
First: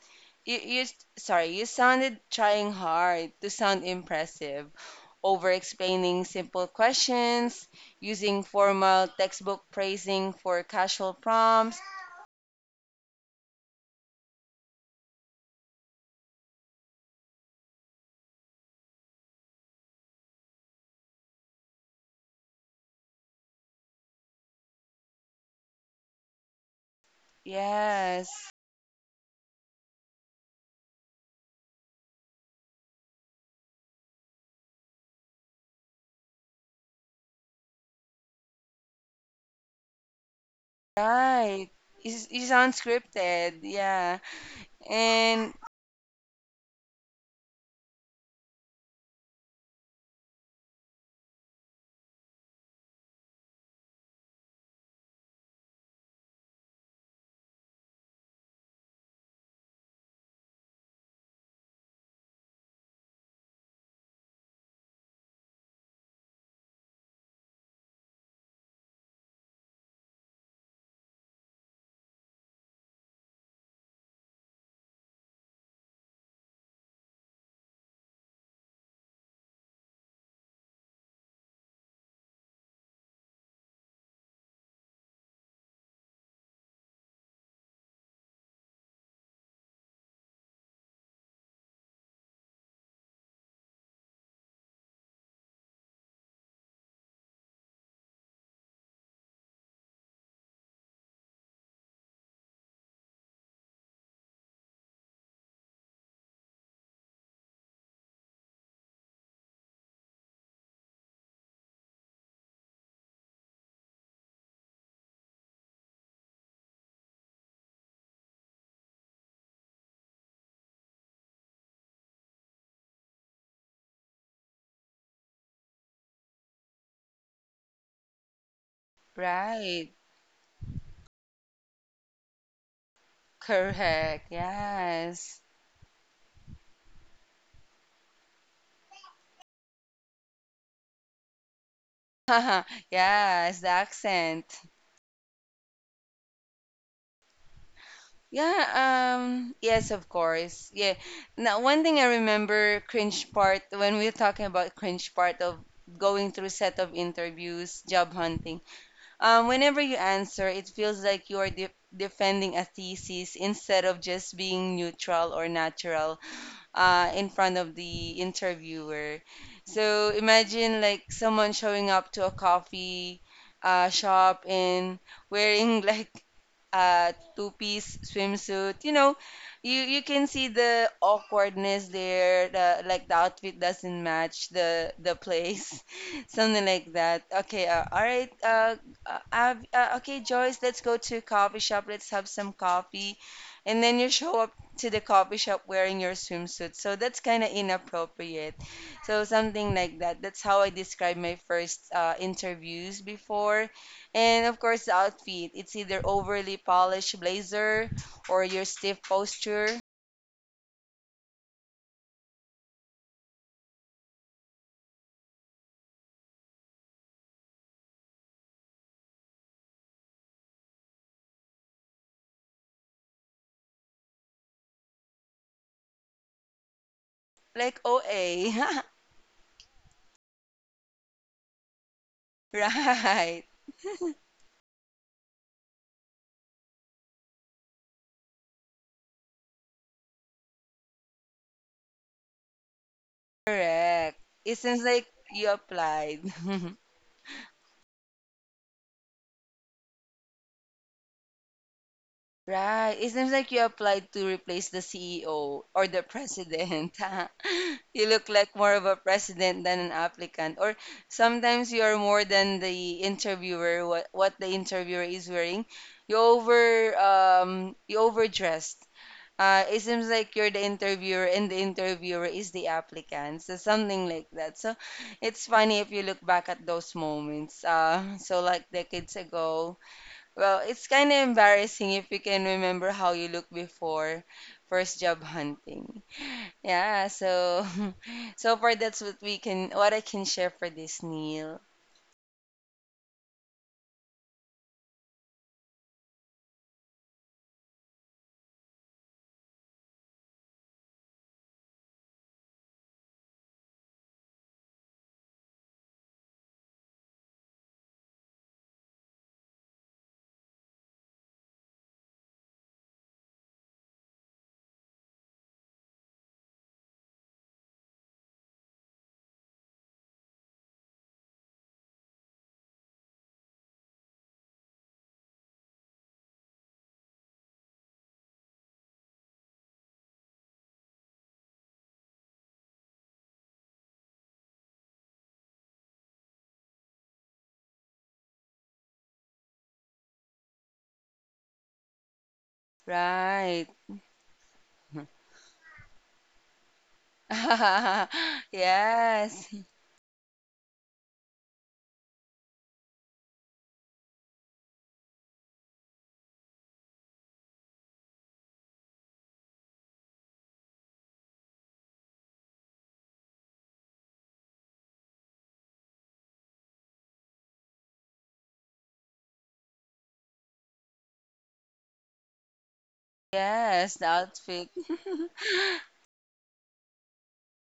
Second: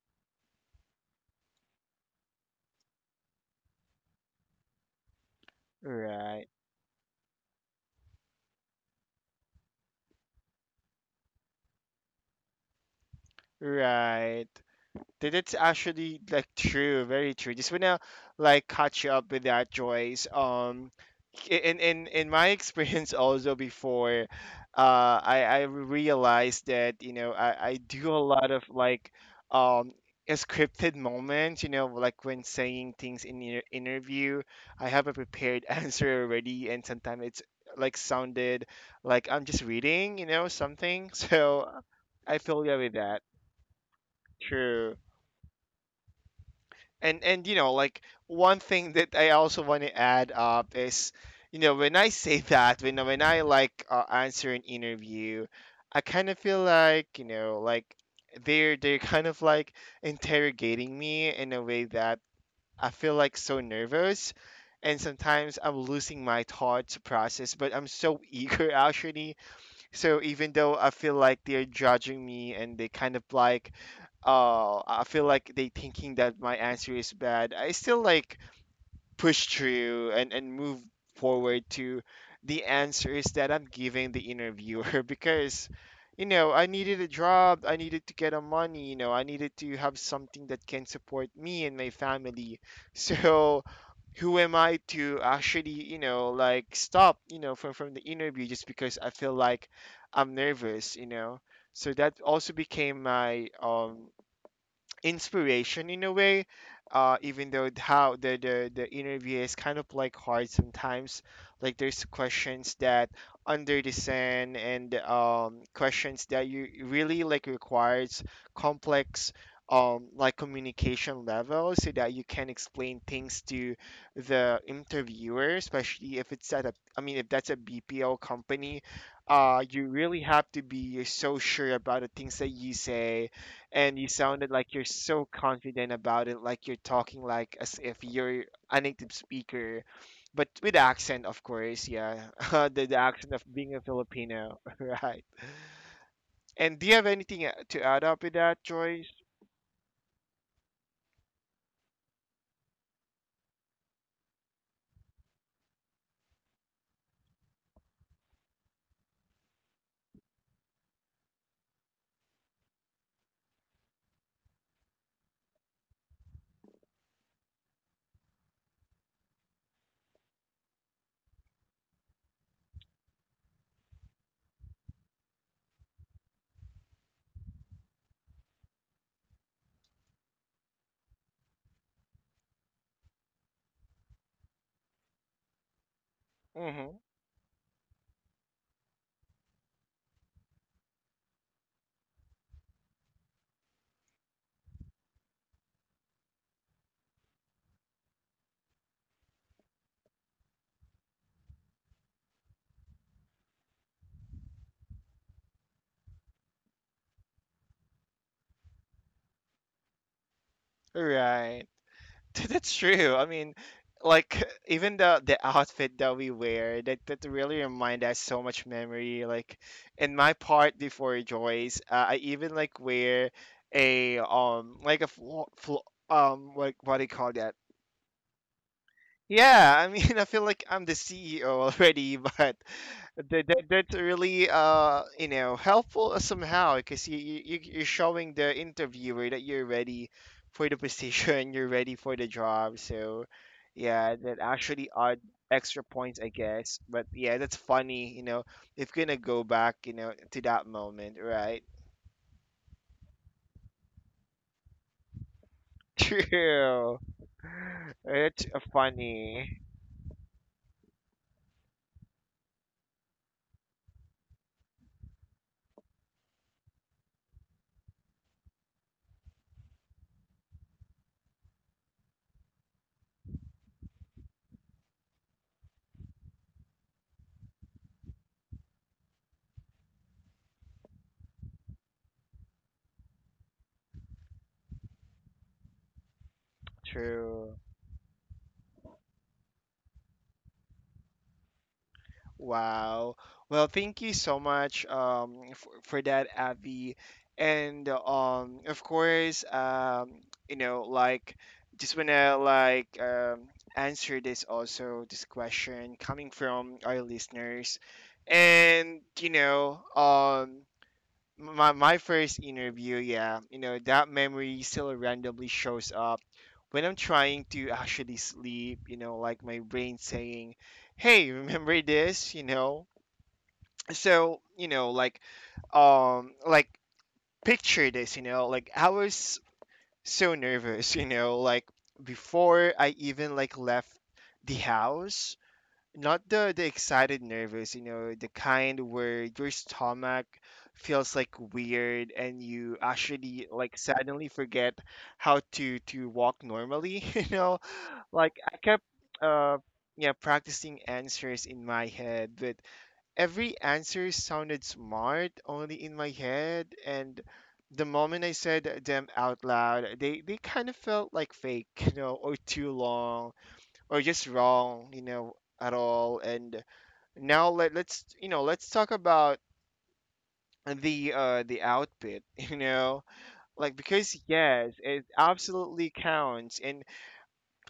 S2: you you sorry, you sounded trying hard to sound impressive, over explaining
S1: Right.
S2: simple questions, using formal textbook phrasing for casual prompts.
S1: Right. That's actually like true, very true. Just wanna like catch you up with that, Joyce. In my experience also before, I realized that, you know, I do a
S2: Yes,
S1: lot of like um scripted moments. You know, like when saying things in your interview, I have a prepared answer already, and sometimes it's like sounded like I'm just reading, you know, something.
S2: right.
S1: So
S2: It's
S1: I
S2: it's
S1: feel you with that.
S2: unscripted. Yeah.
S1: True.
S2: And
S1: And you know, like one thing that I also want to add up is, you know, when I say that when I like answer an interview, I kind of feel like, you know, like they're kind of like interrogating me in a way that I feel like so nervous, and sometimes I'm losing my thoughts process, but I'm so eager actually. So even though I feel like they're judging me and they kind of like, oh, I feel like they thinking that my answer is bad, I still like push through and move forward to the answers that I'm giving the interviewer, because, you know, I needed a job, I needed to get a money, you know, I needed to have something that can support me and my family. So who am I to actually, you know, like stop, you know, from the interview just because I feel like I'm nervous, you know. So that also became my inspiration in a way, even though how the interview is kind of like hard sometimes. Like there's questions that under the sand, and questions that you really like requires complex like communication level, so that you can explain things to the interviewer, especially if it's at a I mean if that's a BPO company, you
S2: right.
S1: really have to be so sure about the things that you say, and you
S2: Correct.
S1: sounded like you're so
S2: Yes.
S1: confident about it, like you're talking like as if you're a native speaker, but with accent, of course, yeah, the accent of
S2: Yes, the
S1: being a Filipino,
S2: accent.
S1: right? And do you have anything to add up with that, Joyce?
S2: Yeah, yes, of course. Yeah. Now, one thing I remember cringe part when we were talking about cringe part of going through set of interviews, job hunting. Whenever you answer, it feels like you are de defending a thesis instead of just being neutral or natural in front of the interviewer. So imagine like someone showing up to a coffee shop and wearing like two-piece swimsuit. You know, you can see the awkwardness there. The outfit doesn't match the place, something like
S1: Mm-hmm.
S2: that. Okay, all right. Okay, Joyce, let's go to a coffee shop. Let's have some coffee, and then you show up to the coffee shop wearing your swimsuit. So that's kind of inappropriate. So something like that. That's how I described my first interviews before. And of course, the outfit. It's either overly polished blazer or your stiff posture,
S1: Right. That's true. I mean, like even the outfit that we wear that really remind us so much memory. Like in my part before, Joyce, I even like wear a like a flo flo like, what do you call that?
S2: like OA.
S1: Yeah, I mean, I feel like I'm the CEO already, but
S2: Right.
S1: that's really you know helpful somehow, because you're showing the interviewer that you're ready for the position, you're ready for the job. So yeah,
S2: Correct.
S1: that
S2: It seems
S1: actually
S2: like
S1: are
S2: you
S1: extra points,
S2: applied.
S1: I guess. But yeah, that's funny. You know, if gonna go back, you know, to that moment, right?
S2: Right. It seems like you applied to replace the CEO or the president.
S1: True.
S2: You look
S1: It's
S2: like more of a
S1: funny.
S2: president than an applicant. Or sometimes you are more than the interviewer, what the interviewer is wearing. You overdressed. It seems like you're the interviewer and the interviewer is the applicant. So something like that. So it's funny if you look back at those moments. So like decades ago. Well, it's kind of embarrassing if you can remember how you looked before first job hunting. Yeah,
S1: True.
S2: so so far that's what I can share for this Neil.
S1: Wow. Well, thank you so much for that, Abby. And of course, you know, like, just wanna like answer this also this question coming from our listeners, and, you know, my first interview, yeah, you know, that memory still randomly shows up when I'm trying to actually sleep, you know, like my brain saying, "Hey, remember this?" you know. So, you know, like picture this, you know, like I was so nervous, you know, like before I even like left the house, not the excited nervous, you know, the kind where your stomach feels like weird and you actually
S2: Right.
S1: like suddenly forget how to walk normally, you know. like i kept
S2: Yes.
S1: uh yeah, practicing answers in my head, but every answer sounded smart only in my head, and the moment I said them out loud, they kind of felt like fake, you know, or too long or just wrong, you know, at all. And now let's, you know, let's talk about the outfit, you know, like,
S2: Yes, the
S1: because
S2: outfit.
S1: yes, it absolutely counts. And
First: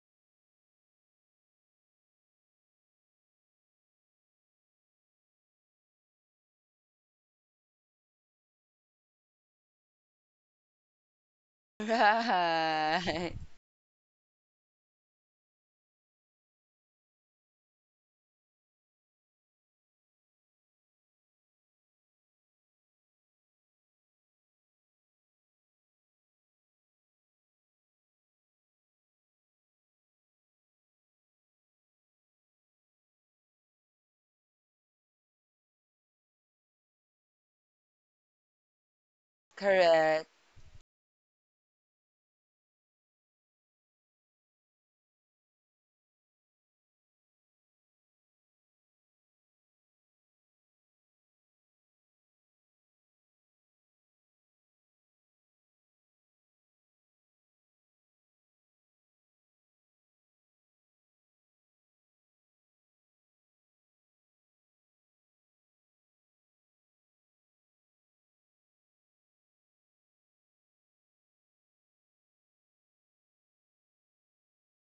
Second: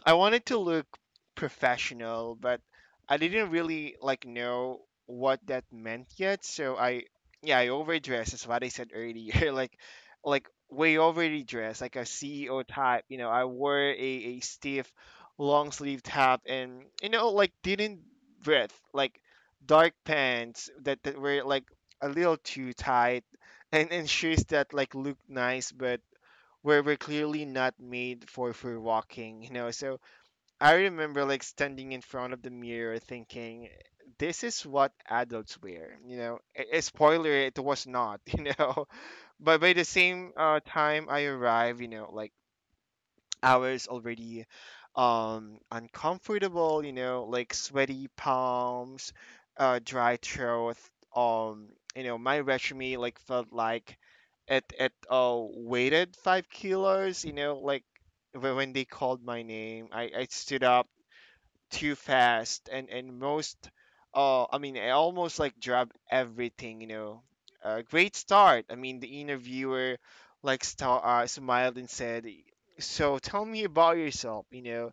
S1: I wanted to look professional, but I didn't really like know what that meant yet. So I, yeah, I overdressed. Is what I said earlier. Like way overdressed, like a CEO type. You know,
S2: Right.
S1: I wore a stiff, long sleeve top, and, you know, like didn't breath, like dark pants that were like a little too tight, and shoes that like looked nice but were clearly not made for walking. You know, so I remember like standing in front of the mirror thinking, this is what adults wear. You know, a spoiler, it was not, you know. But by the
S2: Correct.
S1: same time I arrived, you know, like I was already uncomfortable, you know, like sweaty palms, dry throat. Um, you know, my resume like felt like it weighted 5 kilos. You know, like when they called my name, I stood up too fast, and most I mean I almost like drop everything, you know. Great start. I mean, the interviewer like star smiled and said, "So tell me about yourself," you know,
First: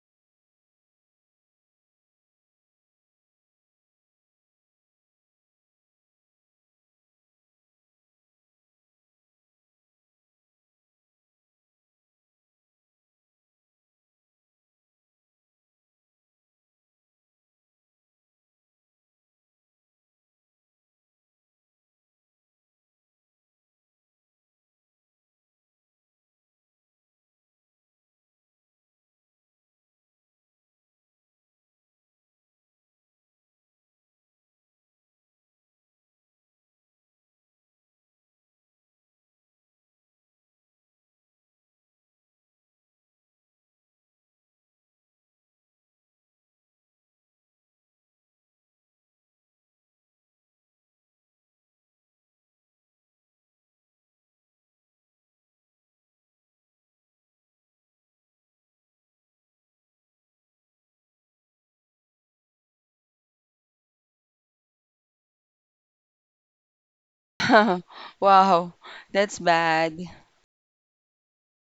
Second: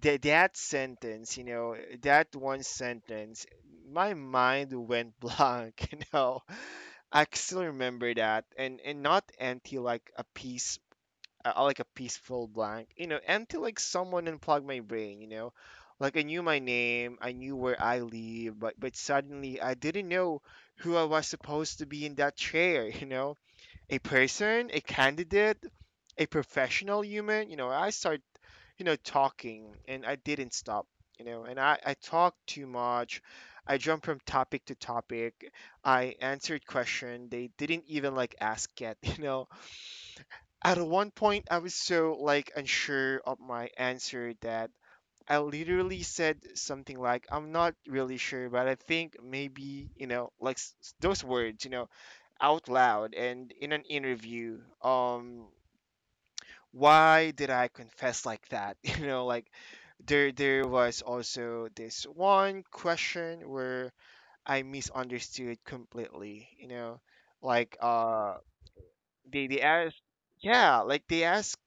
S1: that that sentence, you know, that one sentence, my mind went blank, you know. I still remember that. And not empty like a piece, like a peaceful blank, you know, until like someone unplugged my brain, you know, like I knew my name, I knew where I live, but suddenly I didn't know who I was supposed to be in that chair, you know, a person, a candidate, a professional human, you know. I started, you know, talking, and I didn't stop, you know, and I talked too much. I jumped from topic to topic. I answered question they didn't even like ask yet, you know. At one point, I was so like unsure of my answer that I literally said something like, "I'm not really sure, but I think maybe, you know, like those words," you know, out loud and in an interview. Why did I confess like that? You know, like there was also this one question where I misunderstood completely, you know, like uh
S2: Wow, that's
S1: they ask,
S2: bad.
S1: yeah, like they ask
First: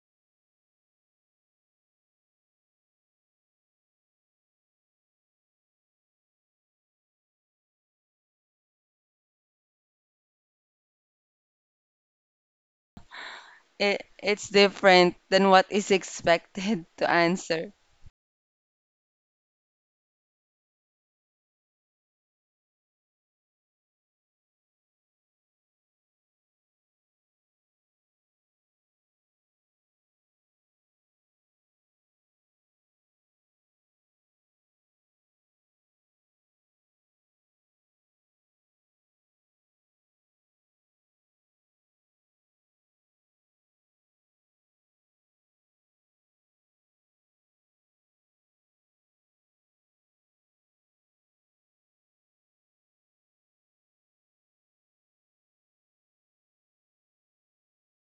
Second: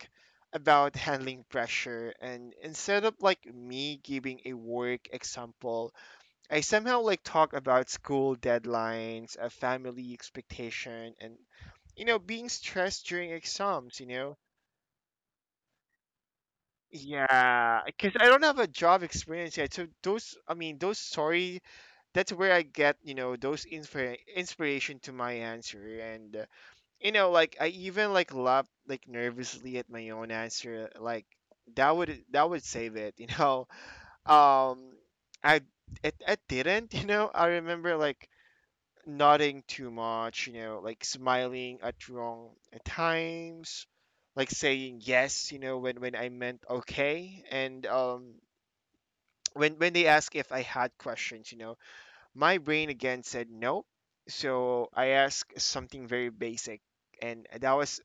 S1: about handling pressure, and instead of like me giving a work example, I somehow like talk about school deadlines, a family expectation, and you know being stressed during exams,
S2: It,
S1: you know,
S2: it's different than what is expected to answer.
S1: yeah, because I don't have a job experience yet, so those, I mean those story, that's where I get, you know, those inspiration to my answer. And you know, like I even like laughed like nervously at my own answer, like that would save it. You know um I, I didn't, you know, I remember like nodding too much, you know, like smiling at wrong at times, like saying yes, you know, when I meant okay. And um when when they asked if I had questions, you know, my brain again said no, so I asked something very basic, and that was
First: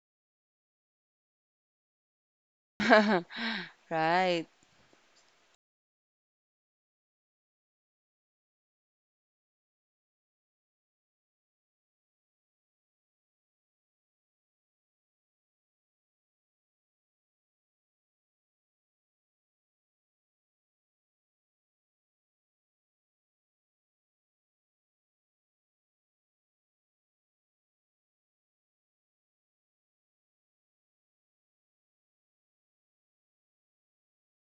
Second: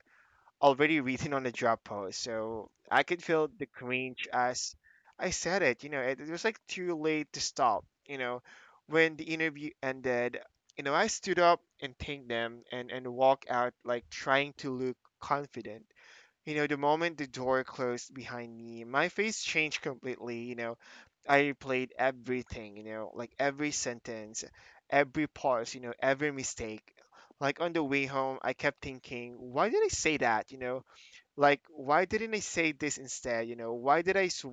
S1: already written on the job post. So I could feel the cringe
S2: Right.
S1: as I said it. You know, it was like too late to stop. You know, when the interview ended, you know, I stood up and thanked them, and walked out like trying to look confident. You know, the moment the door closed behind me, my face changed completely. You know, I replayed everything, you know, like every sentence, every pause, you know, every mistake. Like on the way home, I kept thinking, why did I say that, you know? Like why didn't I say this instead, you know? Why did I s-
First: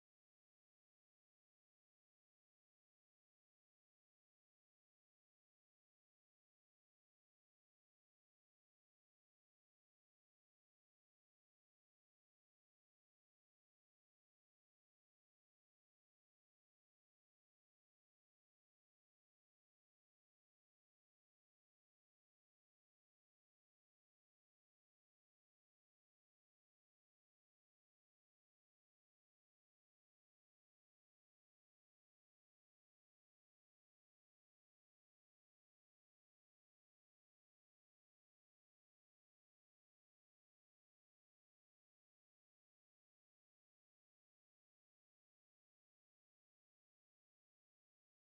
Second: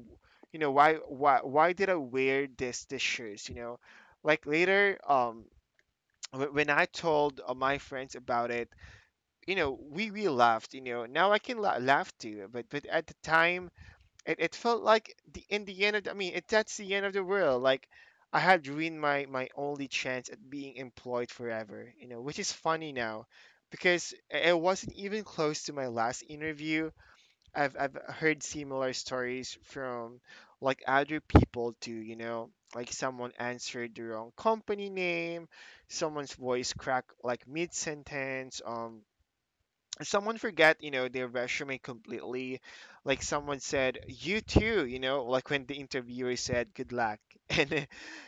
S1: You know, why why did I wear this shoes, you know? Later, when I told, my friends about it, you know, we laughed, you know. Now I can laugh too, but at the time, it felt like the end of the, I mean it that's the end of the world. Like I had ruined my only chance at being employed forever, you know, which is funny now, because it wasn't even close to my last interview. I've heard similar stories from like other people too, you know, like someone answered the wrong company name, someone's voice cracked like mid-sentence, someone forgot, their resume completely. Like someone said, "You too," you know, like when the interviewer said, "Good luck." And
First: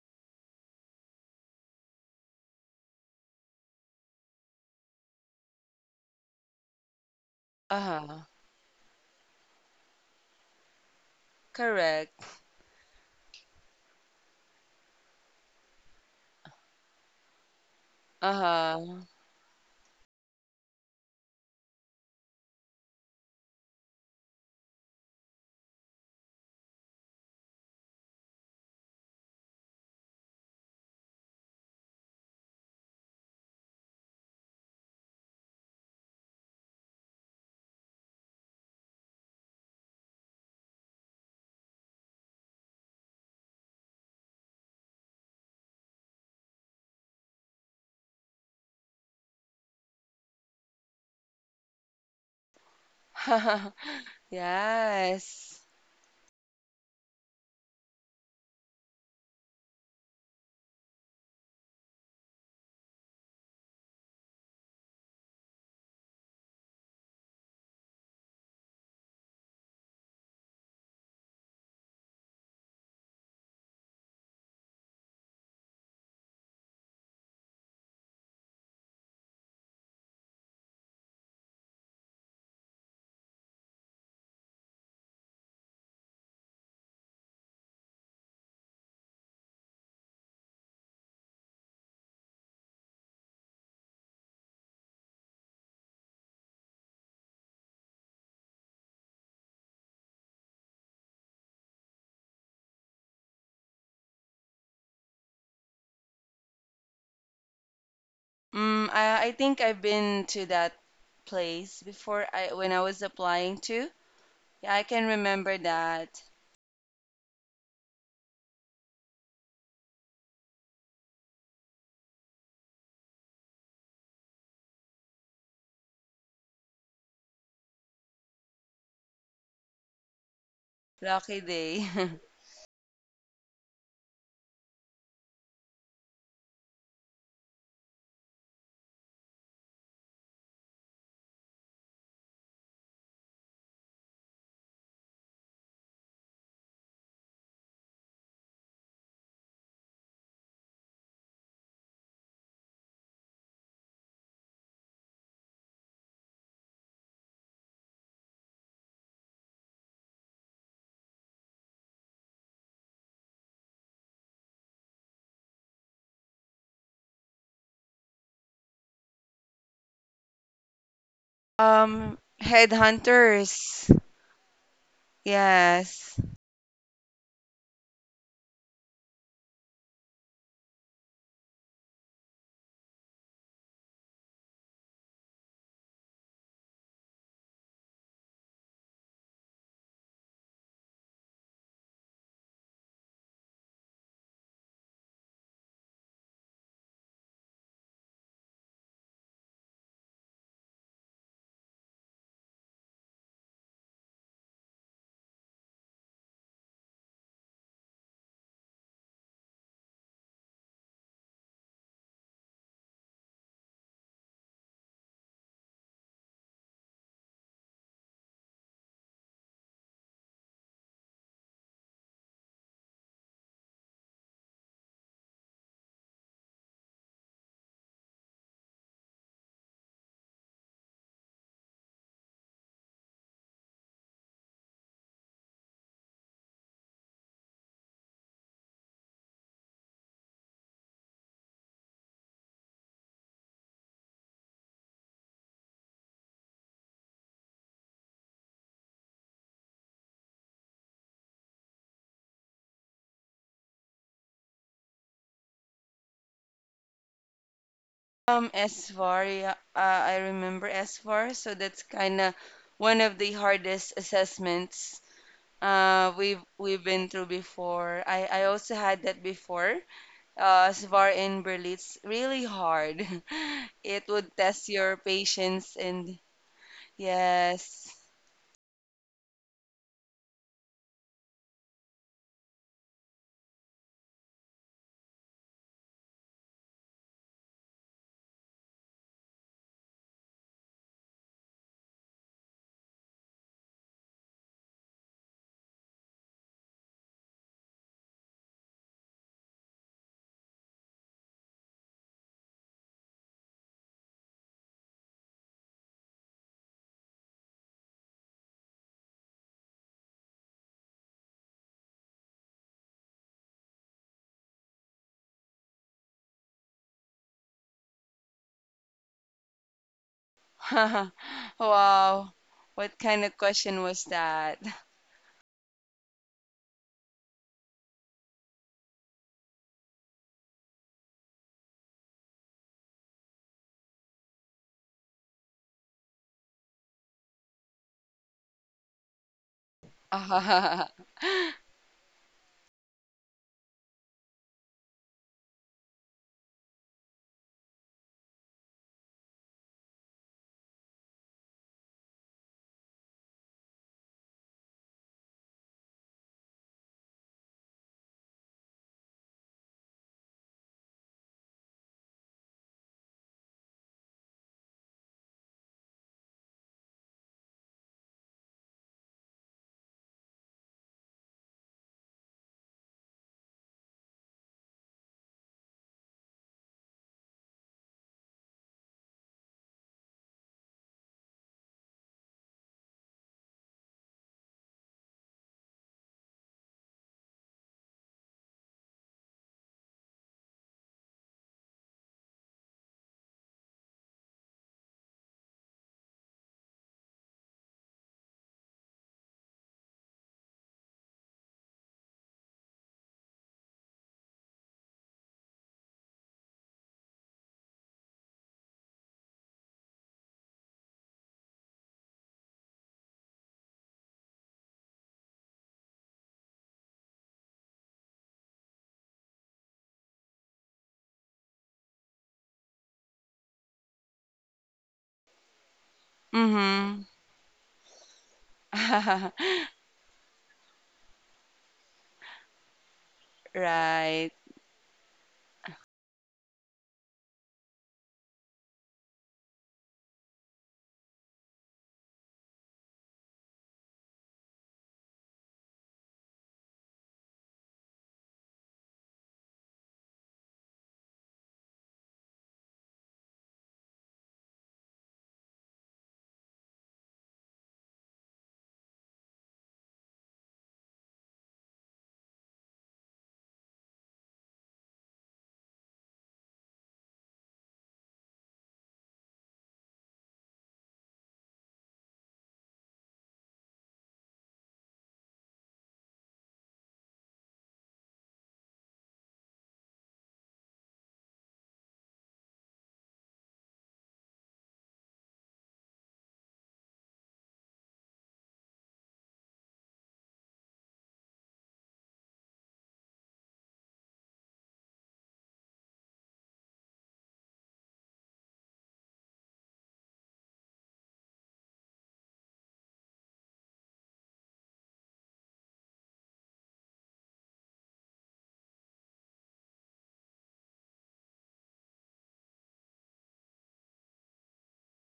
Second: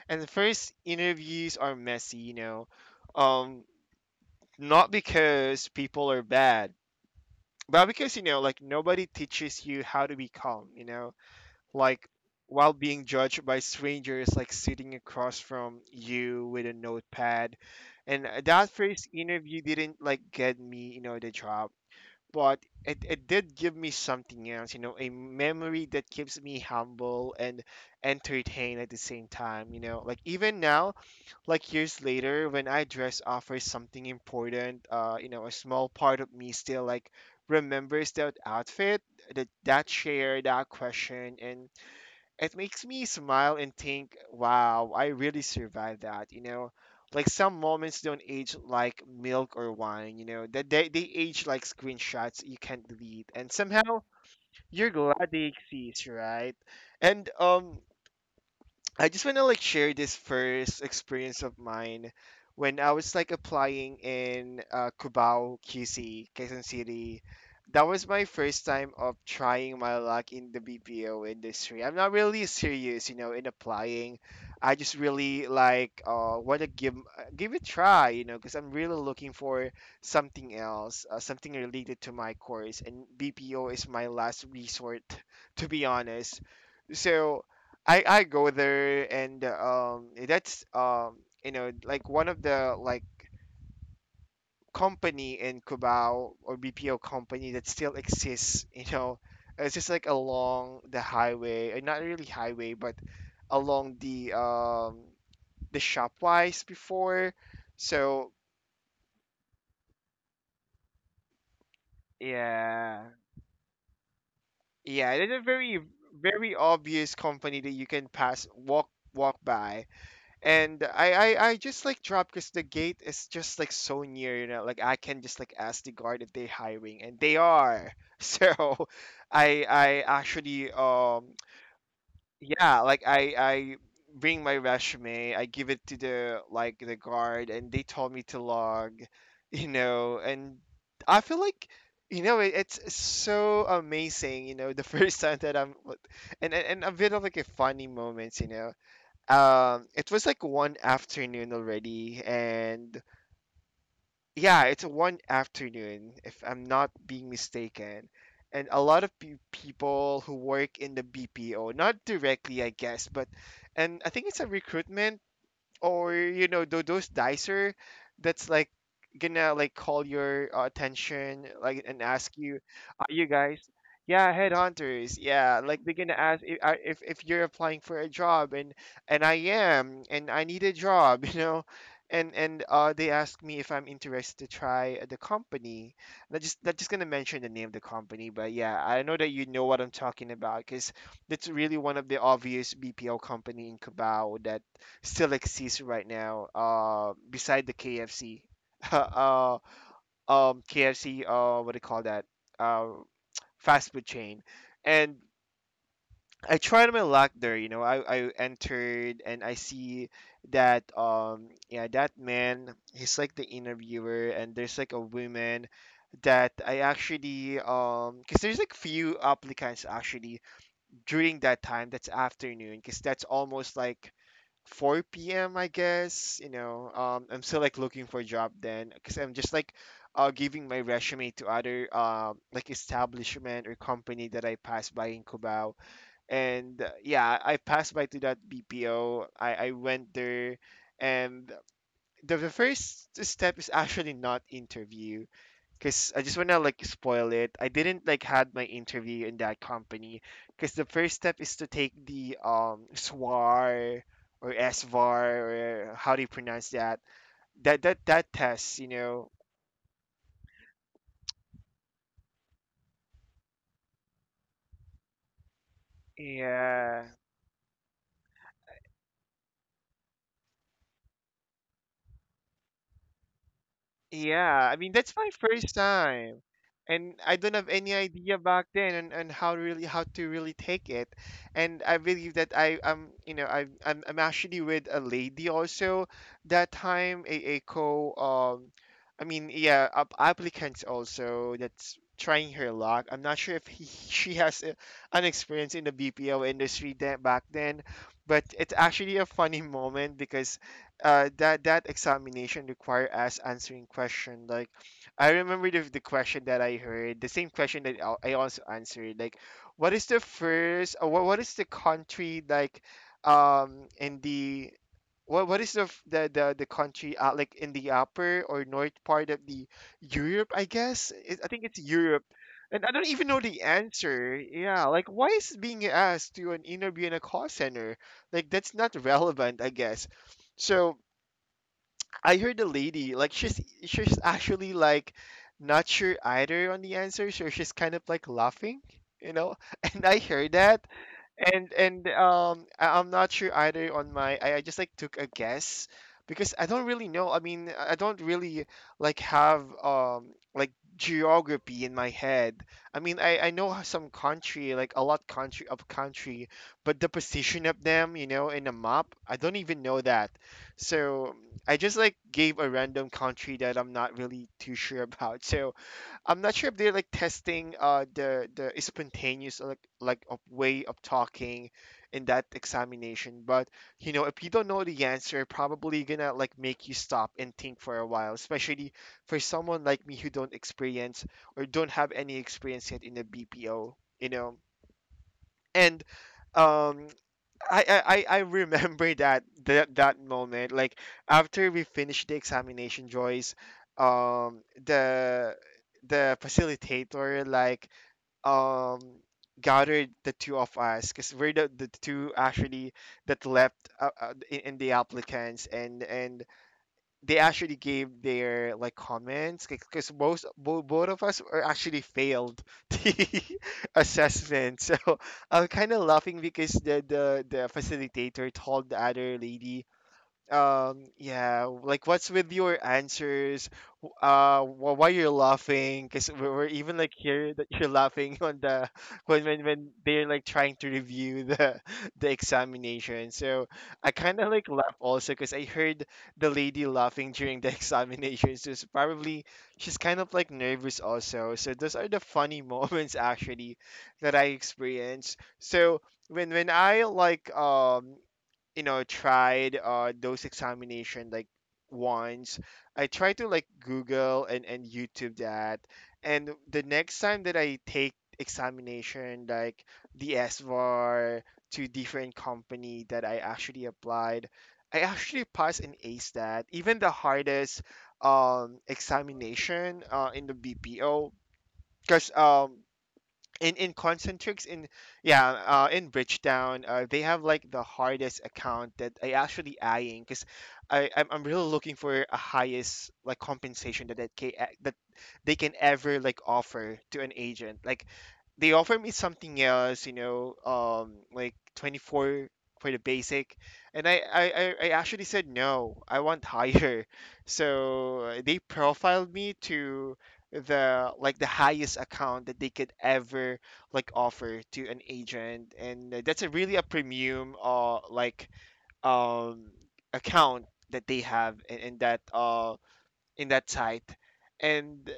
S1: and the first interviews are messy, you know. Um Not because people are bad, but because, you
S2: Uh-huh.
S1: know, like nobody teaches you how to be calm, you know, like
S2: Correct.
S1: while being judged by strangers, like sitting across from you with a notepad. And that
S2: Uh-huh.
S1: first interview didn't like get me, you know, the job, but it did give me something else, you know, a memory that keeps me humble and entertained at the same time, you know. Like even now, like years later, when I dress up for something important, you know, a small part of me still like remembers that outfit, that chair, that question. And it makes me smile and think, wow, I really survived that, you know? Like some moments don't age like milk or wine, you know, that they age like screenshots you can't delete. And somehow you're glad they
S2: Yes.
S1: exist, right? And I just want to like share this first experience of mine when I was like applying in Cubao, QC, Quezon City. That was my first time of trying my luck in the BPO industry. I'm not really serious, you know, in applying. I just really like want to give give it a try, you know, because I'm really looking for something else, something related to my course. And BPO is my last resort, to be honest. So I go there, and that's, you know, like one of the like company in Cubao, or BPO company that still exists, you know. It's just like along the highway, not really highway, but along the shopwise before. So
S2: Mm, I think I've been to that place before I when I
S1: yeah,
S2: was applying to. Yeah, I can
S1: yeah, it's a
S2: remember
S1: very
S2: that.
S1: very obvious company that you can pass, walk by. And I just like drop, because the gate is just like so near, you know. Like I can just like ask the guard if they're hiring, and they are. So I actually,
S2: Lucky day.
S1: yeah, like I bring my resume, I give it to the like the guard, and they told me to log, you know. And I feel like. You know, it's so amazing. You know, the first time that and a bit of like a funny moments. You know, it was like one afternoon already, and yeah, it's one afternoon if I'm not being mistaken. And a lot of people who work in the BPO, not directly I guess, but and I think it's a recruitment, or you know, those dicer that's like gonna like call your attention, like, and ask you, are you guys,
S2: Headhunters.
S1: yeah, headhunters, yeah, like they're gonna
S2: Yes.
S1: ask if, if you're applying for a job. And I am, and I need a job. You know, and they ask me if I'm interested to try the company. Not just gonna mention the name of the company, but yeah, I know that you know what I'm talking about, because that's really one of the obvious BPL company in Cabao that still exists right now. Beside the KFC, uh, KFC, what do you call that? Uh, Fast food chain. And I tried my luck there. You know, I entered and I see that, yeah, that man, he's like the interviewer, and there's like a woman that I actually, because there's like few applicants actually, during that time, that's afternoon, because that's almost like 4 p.m. I guess. You know, I'm still like looking for a job then, because I'm just like giving my resume to other like establishment or company that I passed by in Cubao. And yeah, I passed by to that BPO. I went there, and the first step is actually not interview, because I just want to like spoil it. I didn't like had my interview in that company, because the first step is to take the SWAR or SVAR, or how do you pronounce that, that test, you know?
S2: SVAR, yeah, I remember SVAR, so that's kind of one of the hardest assessments we've
S1: Yeah.
S2: been through before. I also had that before. SVAR in Berlin, it's really hard. It would
S1: Yeah,
S2: test
S1: I mean
S2: your
S1: that's my
S2: patience
S1: first
S2: and
S1: time, and I don't have
S2: yes.
S1: any idea back then on how really how to really take it. And I believe that I am, you know, I'm actually with a lady also that time, a co I mean, yeah, up applicants also that's trying her luck. I'm not sure if he, she has a, an experience in the BPO industry that back then, but it's actually a funny moment, because that that examination require us answering question like, I remember the question that I heard, the same question that I also answered, like, what is the first, what is the country, like in the, what is the, the country, like in the upper or north part of the Europe, I guess, I think it's Europe.
S2: Wow.
S1: And I
S2: What
S1: don't
S2: kind
S1: even
S2: of
S1: know the
S2: question was
S1: answer.
S2: that?
S1: Yeah, like why is it being asked to an interview in a call center, like that's not relevant, I guess. So I heard the lady, like she's actually like not sure either on the answer, so she's kind of like laughing, you know. And I heard that. And I, I'm not sure either on my. I just like took a guess, because I don't really know. I mean, I don't really like have like geography in my head. I mean, I know some country, like a lot country of country, but the position of them, you know, in a map, I don't even know that. So I just like gave a random country that I'm not really too sure about. So I'm not sure if they're like testing the spontaneous, like of way of talking in that examination, but you know, if you don't know the answer, probably gonna like make you stop and think for a while, especially for someone like me who don't experience, or don't have any experience yet in the BPO, you know. And um I remember that moment. Like after we finished the examination, Joyce, the facilitator um gathered the two of us because we're the two actually that left in the applicants and they actually gave their like comments because most both of us are actually failed the assessment. So I'm kind of laughing because the facilitator told the other lady, yeah, like, what's with your answers? Why you're laughing? Because we're even
S2: Mm-hmm.
S1: like here that you're laughing on the when when, when they're like trying to review the the examination. So I
S2: Right.
S1: kind of like laugh also because I heard the lady laughing during the examination. So it's probably she's kind of like nervous also. So those are the funny moments actually that I experience. So when I like tried those examination, like once I tried to like Google and YouTube that, and the next time that I take examination, like the SVAR, to different company that I actually applied, I actually passed and ace that even the hardest examination in the BPO, because in concentrics in, yeah, in Bridgetown, they have like the hardest account that I actually eyeing, because I'm really looking for a highest like compensation that they can ever like offer to an agent. Like, they offer me something else, you know, um, like 24 for the basic, and I actually said no, I want higher. So, they profiled me to the like the highest account that they could ever like offer to an agent, and, that's a really a premium, uh, like, um, account that they have in, that, uh, in that site. And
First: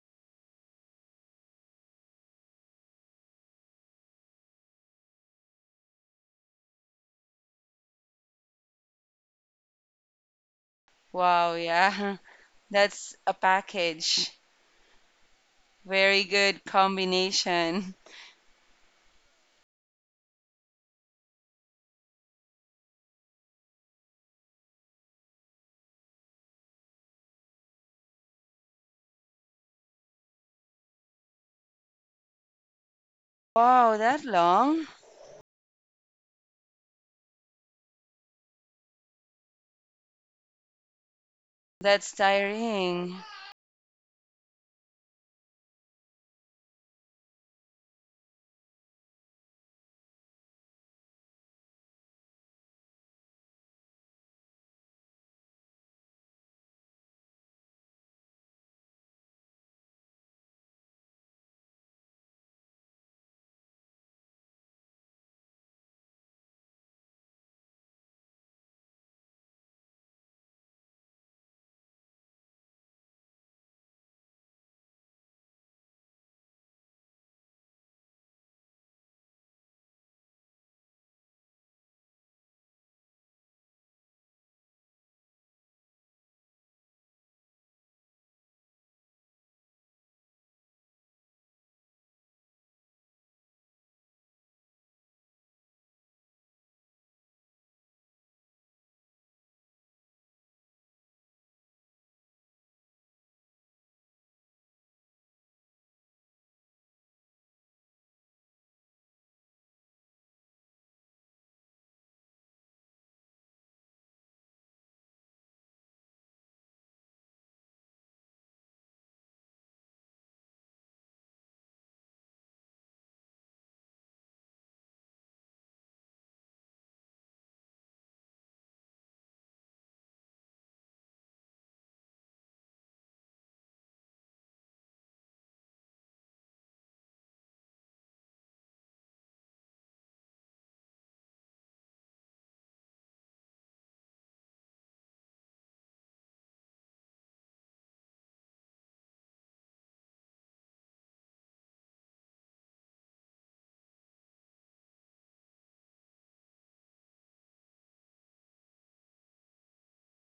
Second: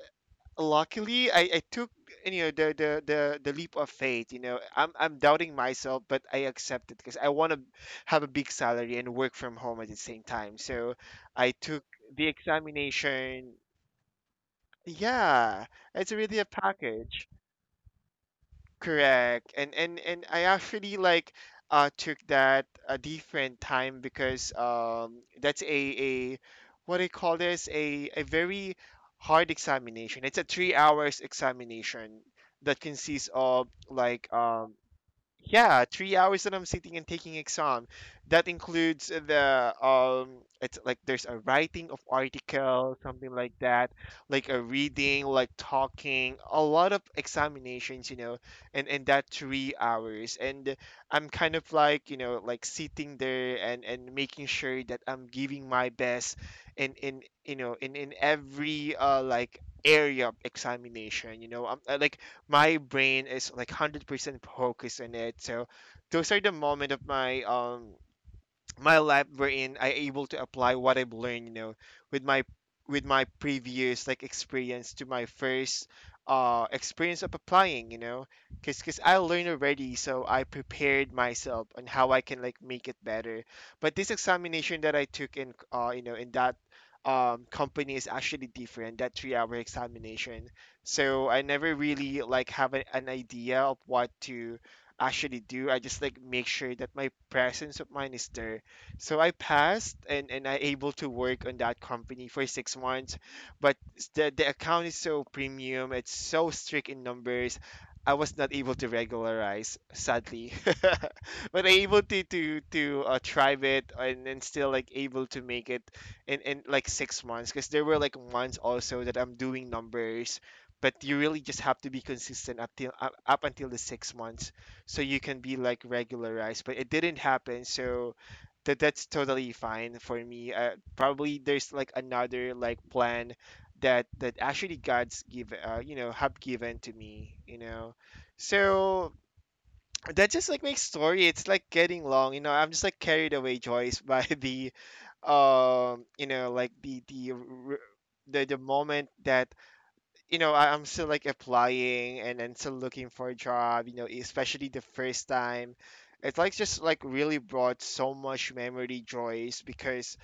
S1: luckily I took, you know, the leap of faith. You know, I'm doubting myself, but I accepted because I want to have a big salary and work from home at the same time. So I
S2: Wow,
S1: took
S2: yeah.
S1: the
S2: That's a
S1: examination.
S2: package.
S1: Yeah, it's
S2: Very
S1: really a
S2: good
S1: package.
S2: combination.
S1: Correct. And I actually like took that a different time because that's a what I call this, a very hard examination. It's a 3 hours examination that consists of
S2: Wow, that
S1: like, um,
S2: long?
S1: yeah, 3 hours that I'm sitting and taking exam. That includes the, it's like there's a writing of
S2: That's
S1: article,
S2: tiring.
S1: something like that, like a reading, like talking, a lot of examinations, you know, and that 3 hours. And I'm kind of like, you know, like sitting there and making sure that I'm giving my best in you know in every like area of examination. You know, like my brain is like 100% focused on it. So those are the moment of my, um, my lab, wherein I able to apply what I've learned, you know, with my with my previous like experience to my first experience of applying, you know, because I learned already, so I prepared myself on how I can like make it better. But this examination that I took in, uh, you know, in that, um, company is actually different. That 3 hour examination, so I never really like have a, an idea of what to actually do. I just like make sure that my presence of mind is there. So I passed, and I able to work on that company for 6 months. But the account is so premium, it's so strict in numbers. I was not able to regularize, sadly. But I able to, try it, and still like able to make it in like 6 months, because there were like months also that I'm doing numbers, but you really just have to be consistent up till up until the 6 months, so you can be like regularized. But it didn't happen. So that's totally fine for me. Probably there's like another like plan that actually God's give, you know, have given to me, you know. So that just like makes story. It's like getting long, you know. I'm just like carried away, Joyce, by the, you know, like the moment that, you know, I'm still like applying and still looking for a job, you know, especially the first time. It's like just like really brought so much memory, joys, because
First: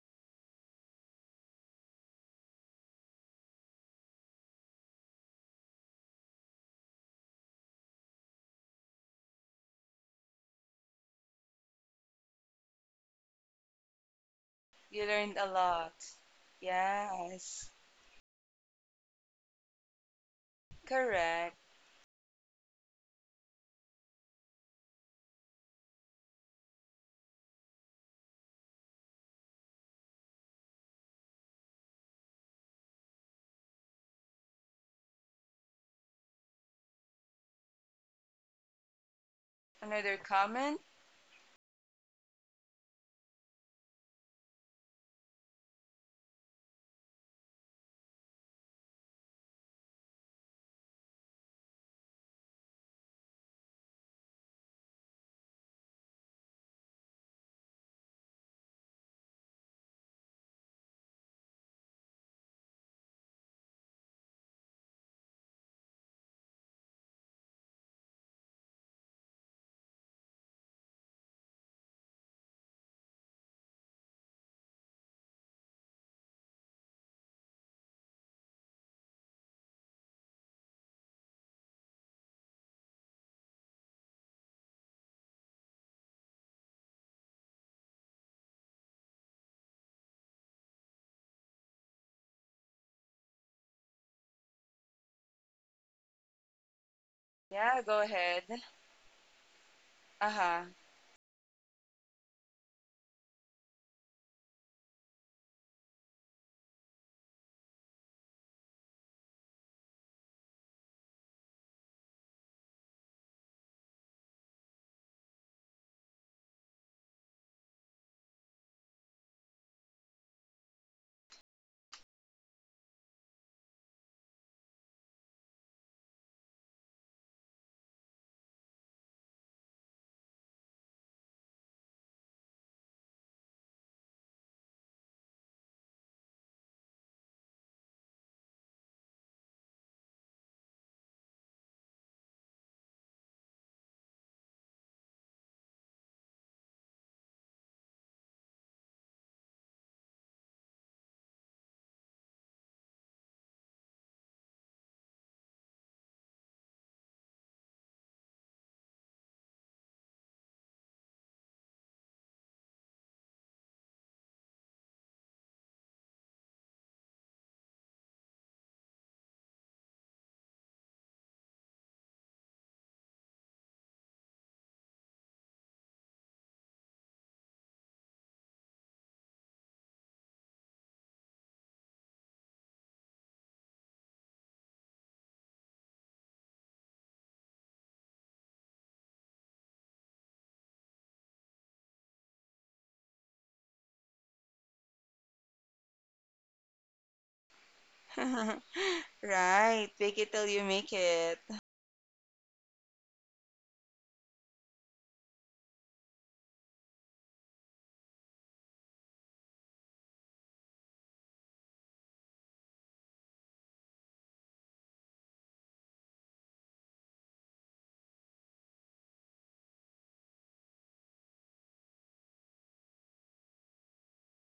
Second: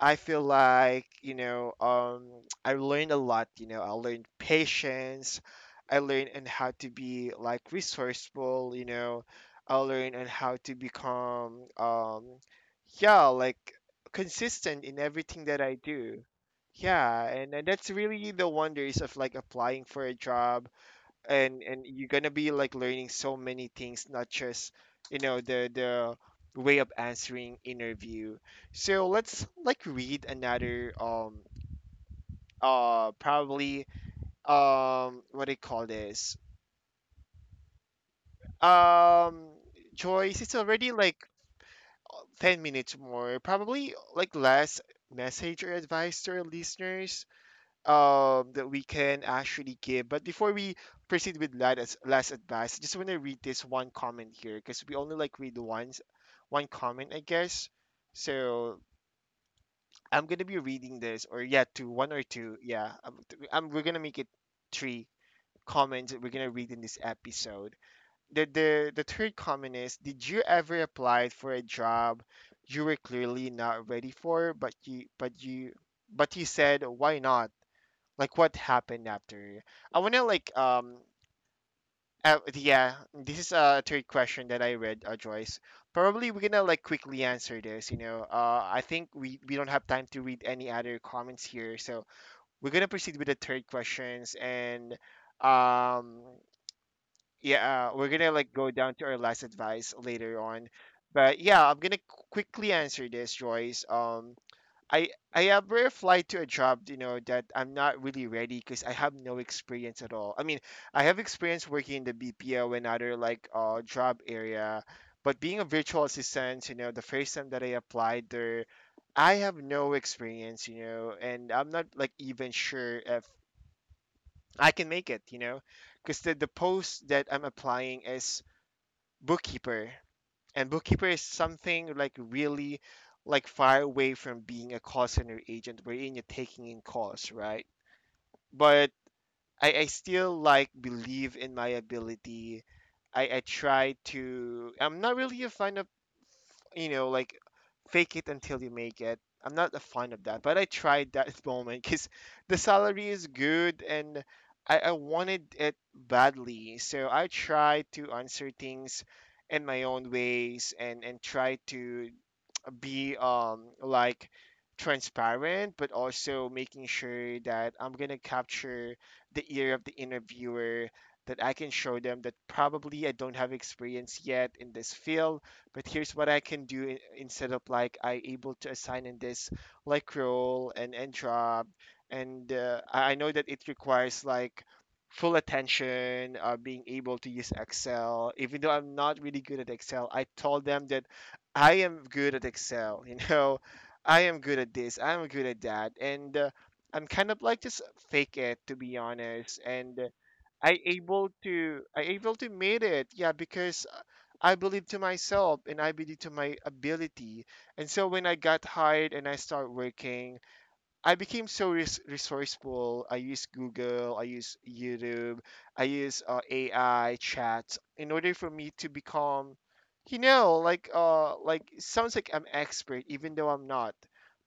S1: I feel like, you know, I learned a lot, you know, I learned patience, I learned on how to be like resourceful, you know, I learned on how to become, yeah, like consistent in
S2: You learned
S1: everything
S2: a
S1: that I
S2: lot.
S1: do. Yeah, and
S2: Yes.
S1: that's really the wonders of like applying for a job,
S2: Correct.
S1: and you're gonna be like learning so many things, not just, you know, the way of answering interview. So let's like read another, um, uh, probably, um, what do you call this, um,
S2: Another
S1: Joyce, it's
S2: comment?
S1: already like 10 minutes more, probably like last message or advice to our listeners, um, that we can actually give. But before we proceed with last advice, I just want to read this one comment here, because we only like read once one comment, I guess. So I'm gonna be reading this, or yeah, two, one or two. Yeah, we're gonna make it three comments that we're gonna read in this episode. The third comment is: did you ever apply for a job you were clearly not ready for, but you but you said, why not? Like, what happened after? I wanna like, um, yeah, this is a third question that I read, Joyce. Probably we're gonna like quickly answer this, you know. I think we don't have time to read any other comments here, so we're gonna proceed with the third questions and, um,
S2: Yeah,
S1: yeah,
S2: go
S1: we're gonna
S2: ahead.
S1: like go down to our last advice later
S2: Uh-huh.
S1: on. But yeah, I'm gonna quickly answer this, Joyce. Um, I ever applied to a job, you know, that I'm not really ready because I have no experience at all. I mean, I have experience working in the BPO and other like job area, but being a virtual assistant, you know, the first time that I applied there, I have no experience, you know, and I'm not like even sure if I can make it, you know, because the post that I'm applying is bookkeeper, and bookkeeper is something like really like far away from being a call center agent wherein you're taking in calls, right? But I still like believe in my ability. I try to I'm not really a fan of, you know, like, fake it until you make it. I'm not a fan of that, but I tried that moment because the salary is good, and I wanted it badly. So I tried to answer things in my own ways, and try to be, um, like transparent, but also making sure that I'm going to capture the ear of the interviewer, that I can show them that probably I don't have experience yet in this field, but here's what I can do. Instead of like I able to assign in this like role and job, and, I know that it requires like full attention, being able to use Excel. Even though I'm not really good at Excel, I told them that I am good at Excel, you know, I am good at this, I'm good at that, and, I'm kind of like just fake it, to be honest,
S2: Right.
S1: and,
S2: Fake it till you
S1: I
S2: make
S1: able
S2: it.
S1: to, I able to made it, yeah, because, I believe to myself and I believe to my ability. And so when I got hired and I start working, I became so resourceful. I use Google, I use YouTube, I use, AI chat in order for me to become, you know, like, like it sounds like I'm expert even though I'm not.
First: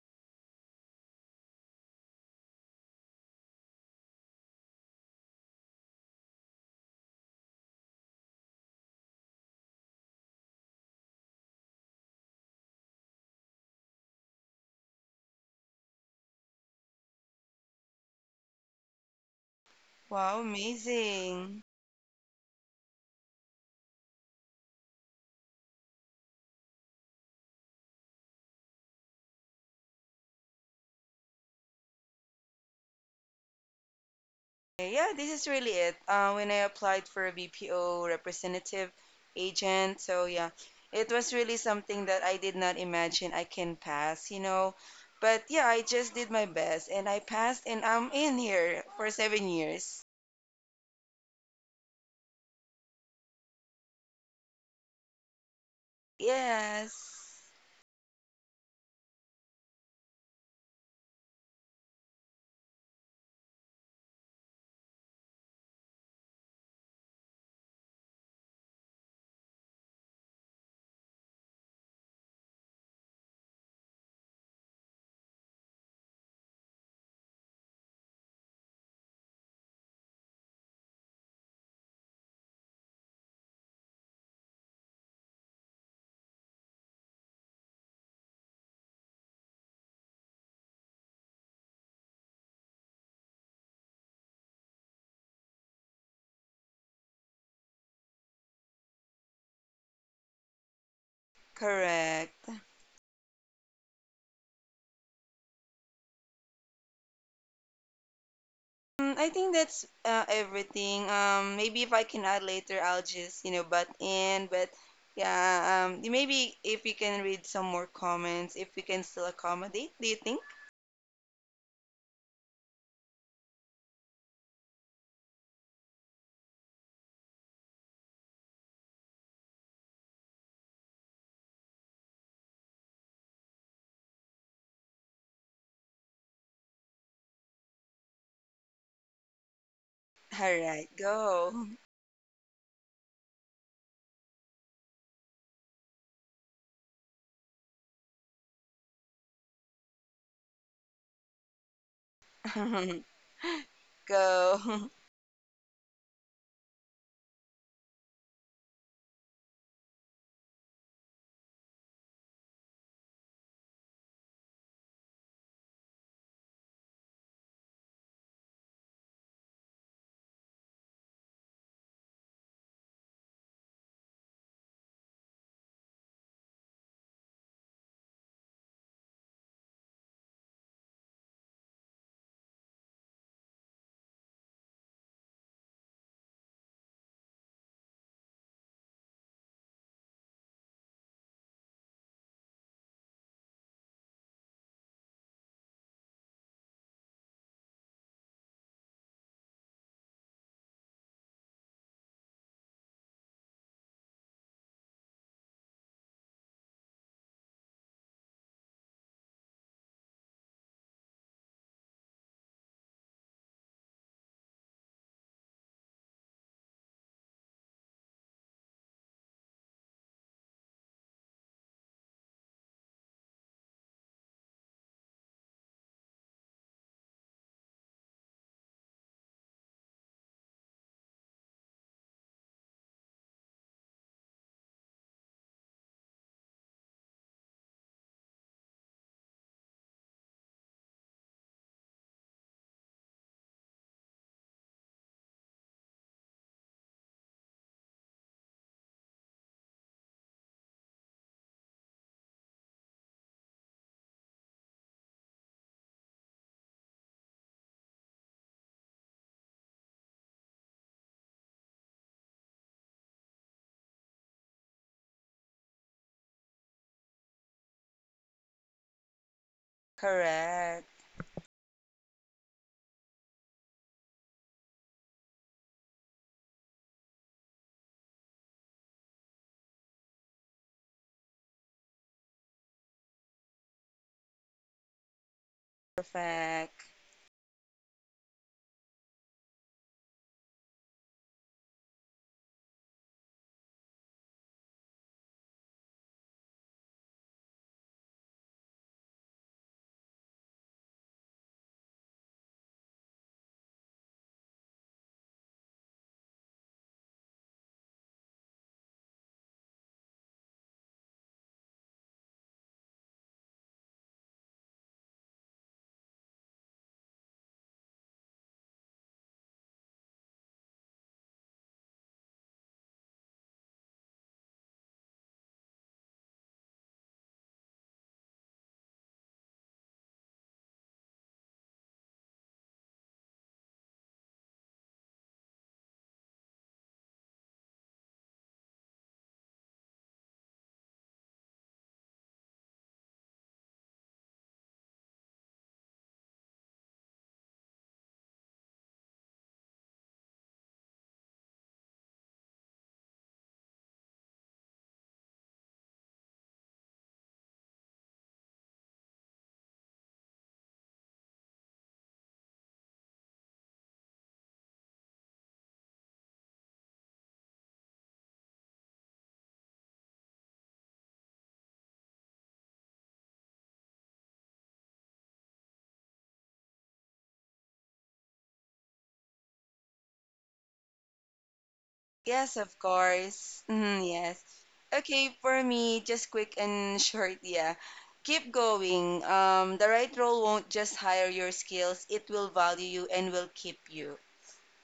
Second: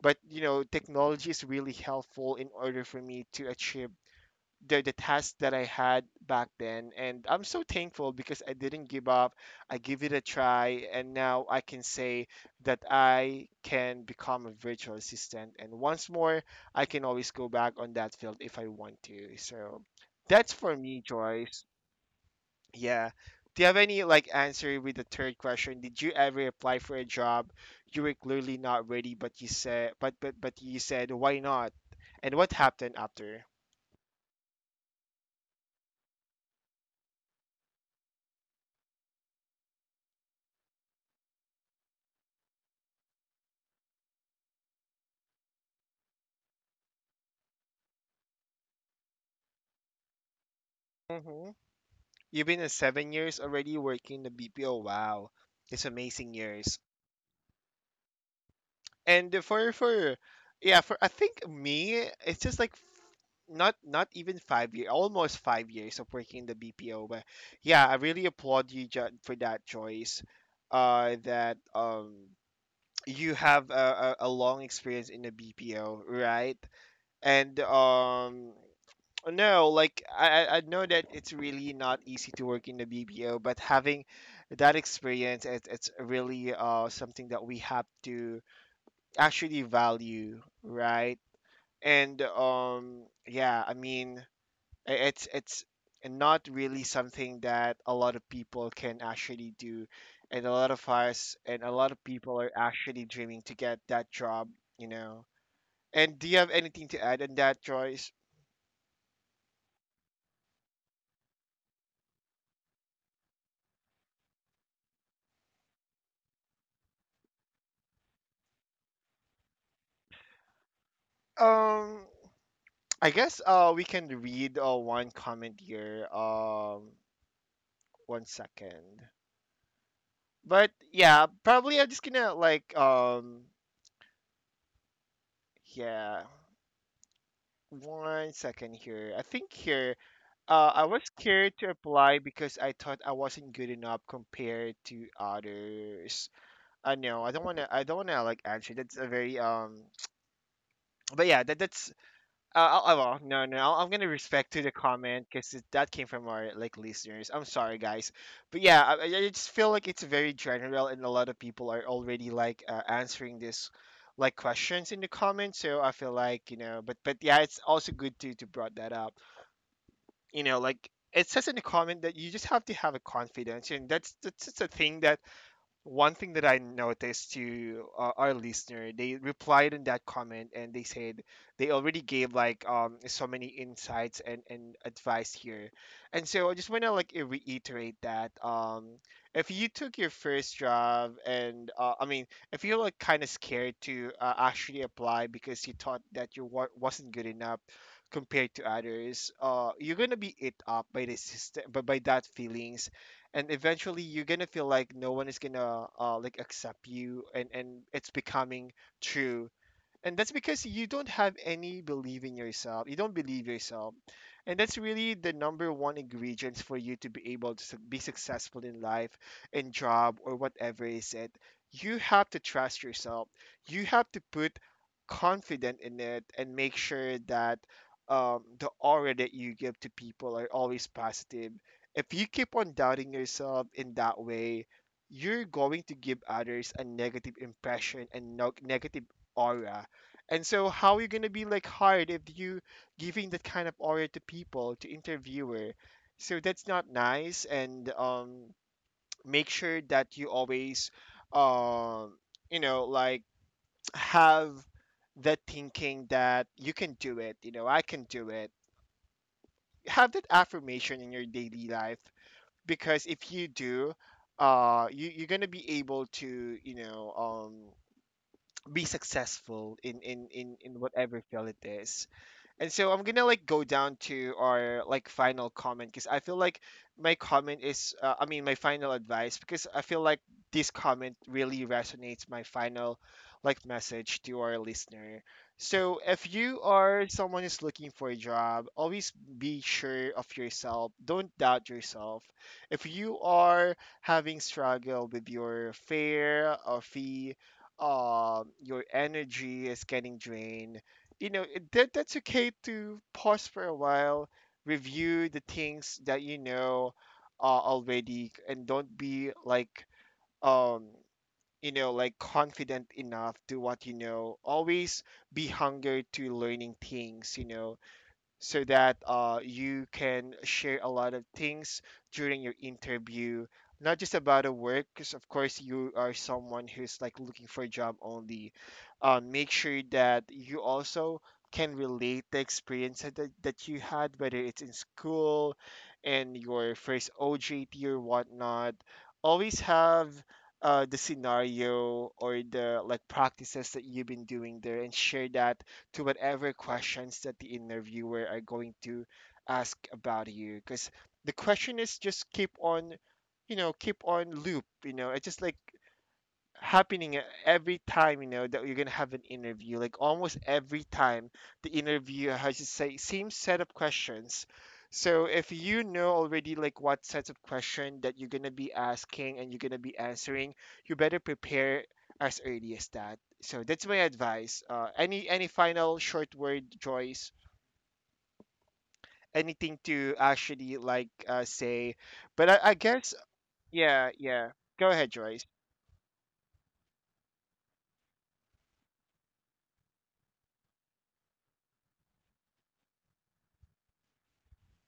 S1: But you know, technology is really helpful in order for me to achieve the task that I had back then. And I'm so thankful because I didn't give up. I give it a try. And now I can say that I can become a virtual assistant. And once more, I can always go back on that field if I want to. So
S2: Wow,
S1: that's for me,
S2: amazing.
S1: Joyce. Yeah. Do you have any like answer with the third question? Did you ever apply for a job you were clearly not ready, but you said, but you said, why not? And what happened after?
S2: Okay, yeah, this is really it. When I applied for a BPO representative agent, so yeah, it was really something that I did not imagine I can pass. But yeah, I just did my best and I passed and I'm in here for 7 years.
S1: Mm-hmm. You've been in 7 years already working the BPO. Wow, it's amazing years.
S2: Yes,
S1: And for for yeah for i think me it's just like not not even five year, almost 5 years of working in the BPO. But yeah i really applaud you, for that choice, that you have a long experience in the BPO, right? and no like I know that it's really not easy to work in the BPO, but having that experience, it's really something that we have to actually value, right? I mean, it's not really something that a lot of people can actually do, and a lot of people
S2: correct.
S1: are actually dreaming to get that job, you know. And do you have anything to add on that, Joyce?
S2: Mm, I think that's everything. Maybe if I can add later, I'll just butt in. But yeah, maybe if you can read some more comments, if we can still accommodate, do you think?
S1: Um, I guess we can read one comment here. One second. But yeah, probably I'm just gonna like yeah. One second here. I think here, I
S2: Alright,
S1: was scared
S2: go.
S1: to apply because I thought I wasn't good enough compared to others. I know I don't wanna. I don't wanna like answer. That's a very. But yeah, that's. I will. No, no. I'm gonna respect to the
S2: Go.
S1: comment because that came from our like listeners. I'm sorry, guys. But yeah, I just feel like it's very general and a lot of people are already like answering this like questions in the comments, so I feel like you know, but yeah, it's also good to brought that up. You know, like it says in the comment that you just have to have a confidence, and that's just a thing that one thing that I noticed to our listener. They replied in that comment and they said they already gave like so many insights and advice here, and so I just want to like reiterate that, if you took your first job, and I mean, if you're like kind of scared to actually apply because you thought that you wasn't good enough compared to others, uh, you're gonna be it up by the system, but by that feelings. And eventually you're gonna feel like no one is gonna like accept you, and it's becoming true, and that's because you don't have any belief in yourself, you don't believe yourself. And that's really the number one ingredient for you to be able to be successful in life, in job, or whatever is it. You have to trust yourself. You have to put confident in it and make sure that, the aura that you give to people are always positive. If you keep on doubting yourself in that way, you're going to give others a negative impression, and negative aura. And so how are you gonna be like hard if you giving that kind of aura to people, to interviewer? So that's not nice. And Make sure that you always, um you know like have the thinking that you can do it. You know, I can do it. Have that affirmation in your daily life, because if you do, you, you're gonna be able to, you know, be successful in
S2: Correct.
S1: whatever field it is. And so I'm gonna like go down to our like final comment, because I feel like my comment is, I mean, my final advice, because I feel like this comment really resonates my final like message to our listener. So if you
S2: Perfect.
S1: are someone who's looking for a job, always be sure of yourself. Don't doubt yourself. If you are having struggle with your fear or fee, your energy is getting drained. You know, that that's okay to pause for a while, review the things that you know already, and don't be like, um confident enough to what you know. Always be hunger to learning things, you know, so that you can share a lot of things during your interview, not just about a work. Because of course, you are someone who's like looking for a job only, make sure that you also can relate the experience that you had, whether it's in school and your first OJT or whatnot. Always have the scenario or the like practices that you've been doing there, and share that to whatever questions that the interviewer are going to ask about you. Because the question is just keep on, you know, keep on loop. You know, it's just like happening every time. You know that you're gonna have an interview like almost every time, the interview has the say same set of questions. So if you know already like what sets of question that you're gonna be asking and you're gonna be answering, you better prepare as early as that. So that's my advice. Any final short word, Joyce? Anything to actually like say? But
S2: Yes, of
S1: I guess,
S2: course. Mm,
S1: yeah,
S2: yes.
S1: yeah, go ahead,
S2: Okay,
S1: Joyce.
S2: for me, just quick and short, yeah. Keep going. The right role won't just hire your skills, it will value you and will keep you.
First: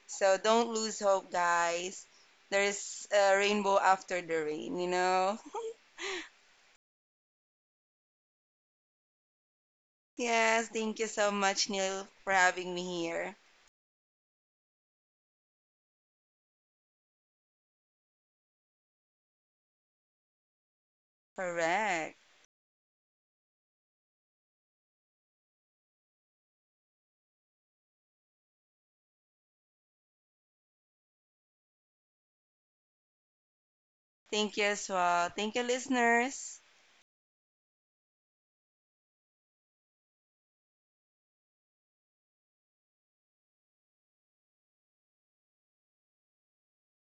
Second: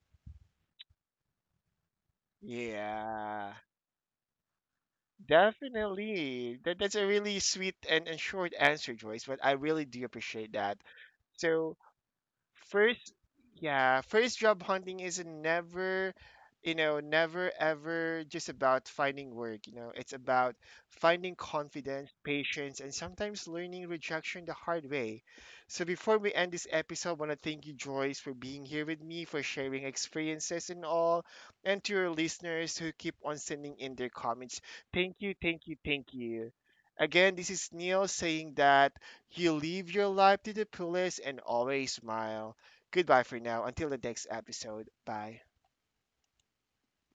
S2: So don't lose hope, guys. There's a
S1: Yeah.
S2: rainbow after the rain, you know?
S1: Definitely. That's a really sweet and short answer, Joyce, but I really do appreciate
S2: Yes,
S1: that.
S2: thank you so much,
S1: So,
S2: Neil, for having me
S1: first,
S2: here.
S1: yeah, first job hunting is never, you know, never ever just about finding work. You know, it's about finding confidence,
S2: Correct.
S1: patience, and sometimes learning rejection the hard way. So before we end this episode, I want to thank you, Joyce, for being here with me, for sharing experiences and all, and to your listeners who keep on sending in their
S2: Thank
S1: comments.
S2: you as
S1: Thank
S2: well.
S1: you,
S2: Thank you,
S1: thank you, thank you.
S2: listeners.
S1: Again, this is Neil saying that, you leave your life to the fullest and always smile. Goodbye for now. Until the next episode. Bye.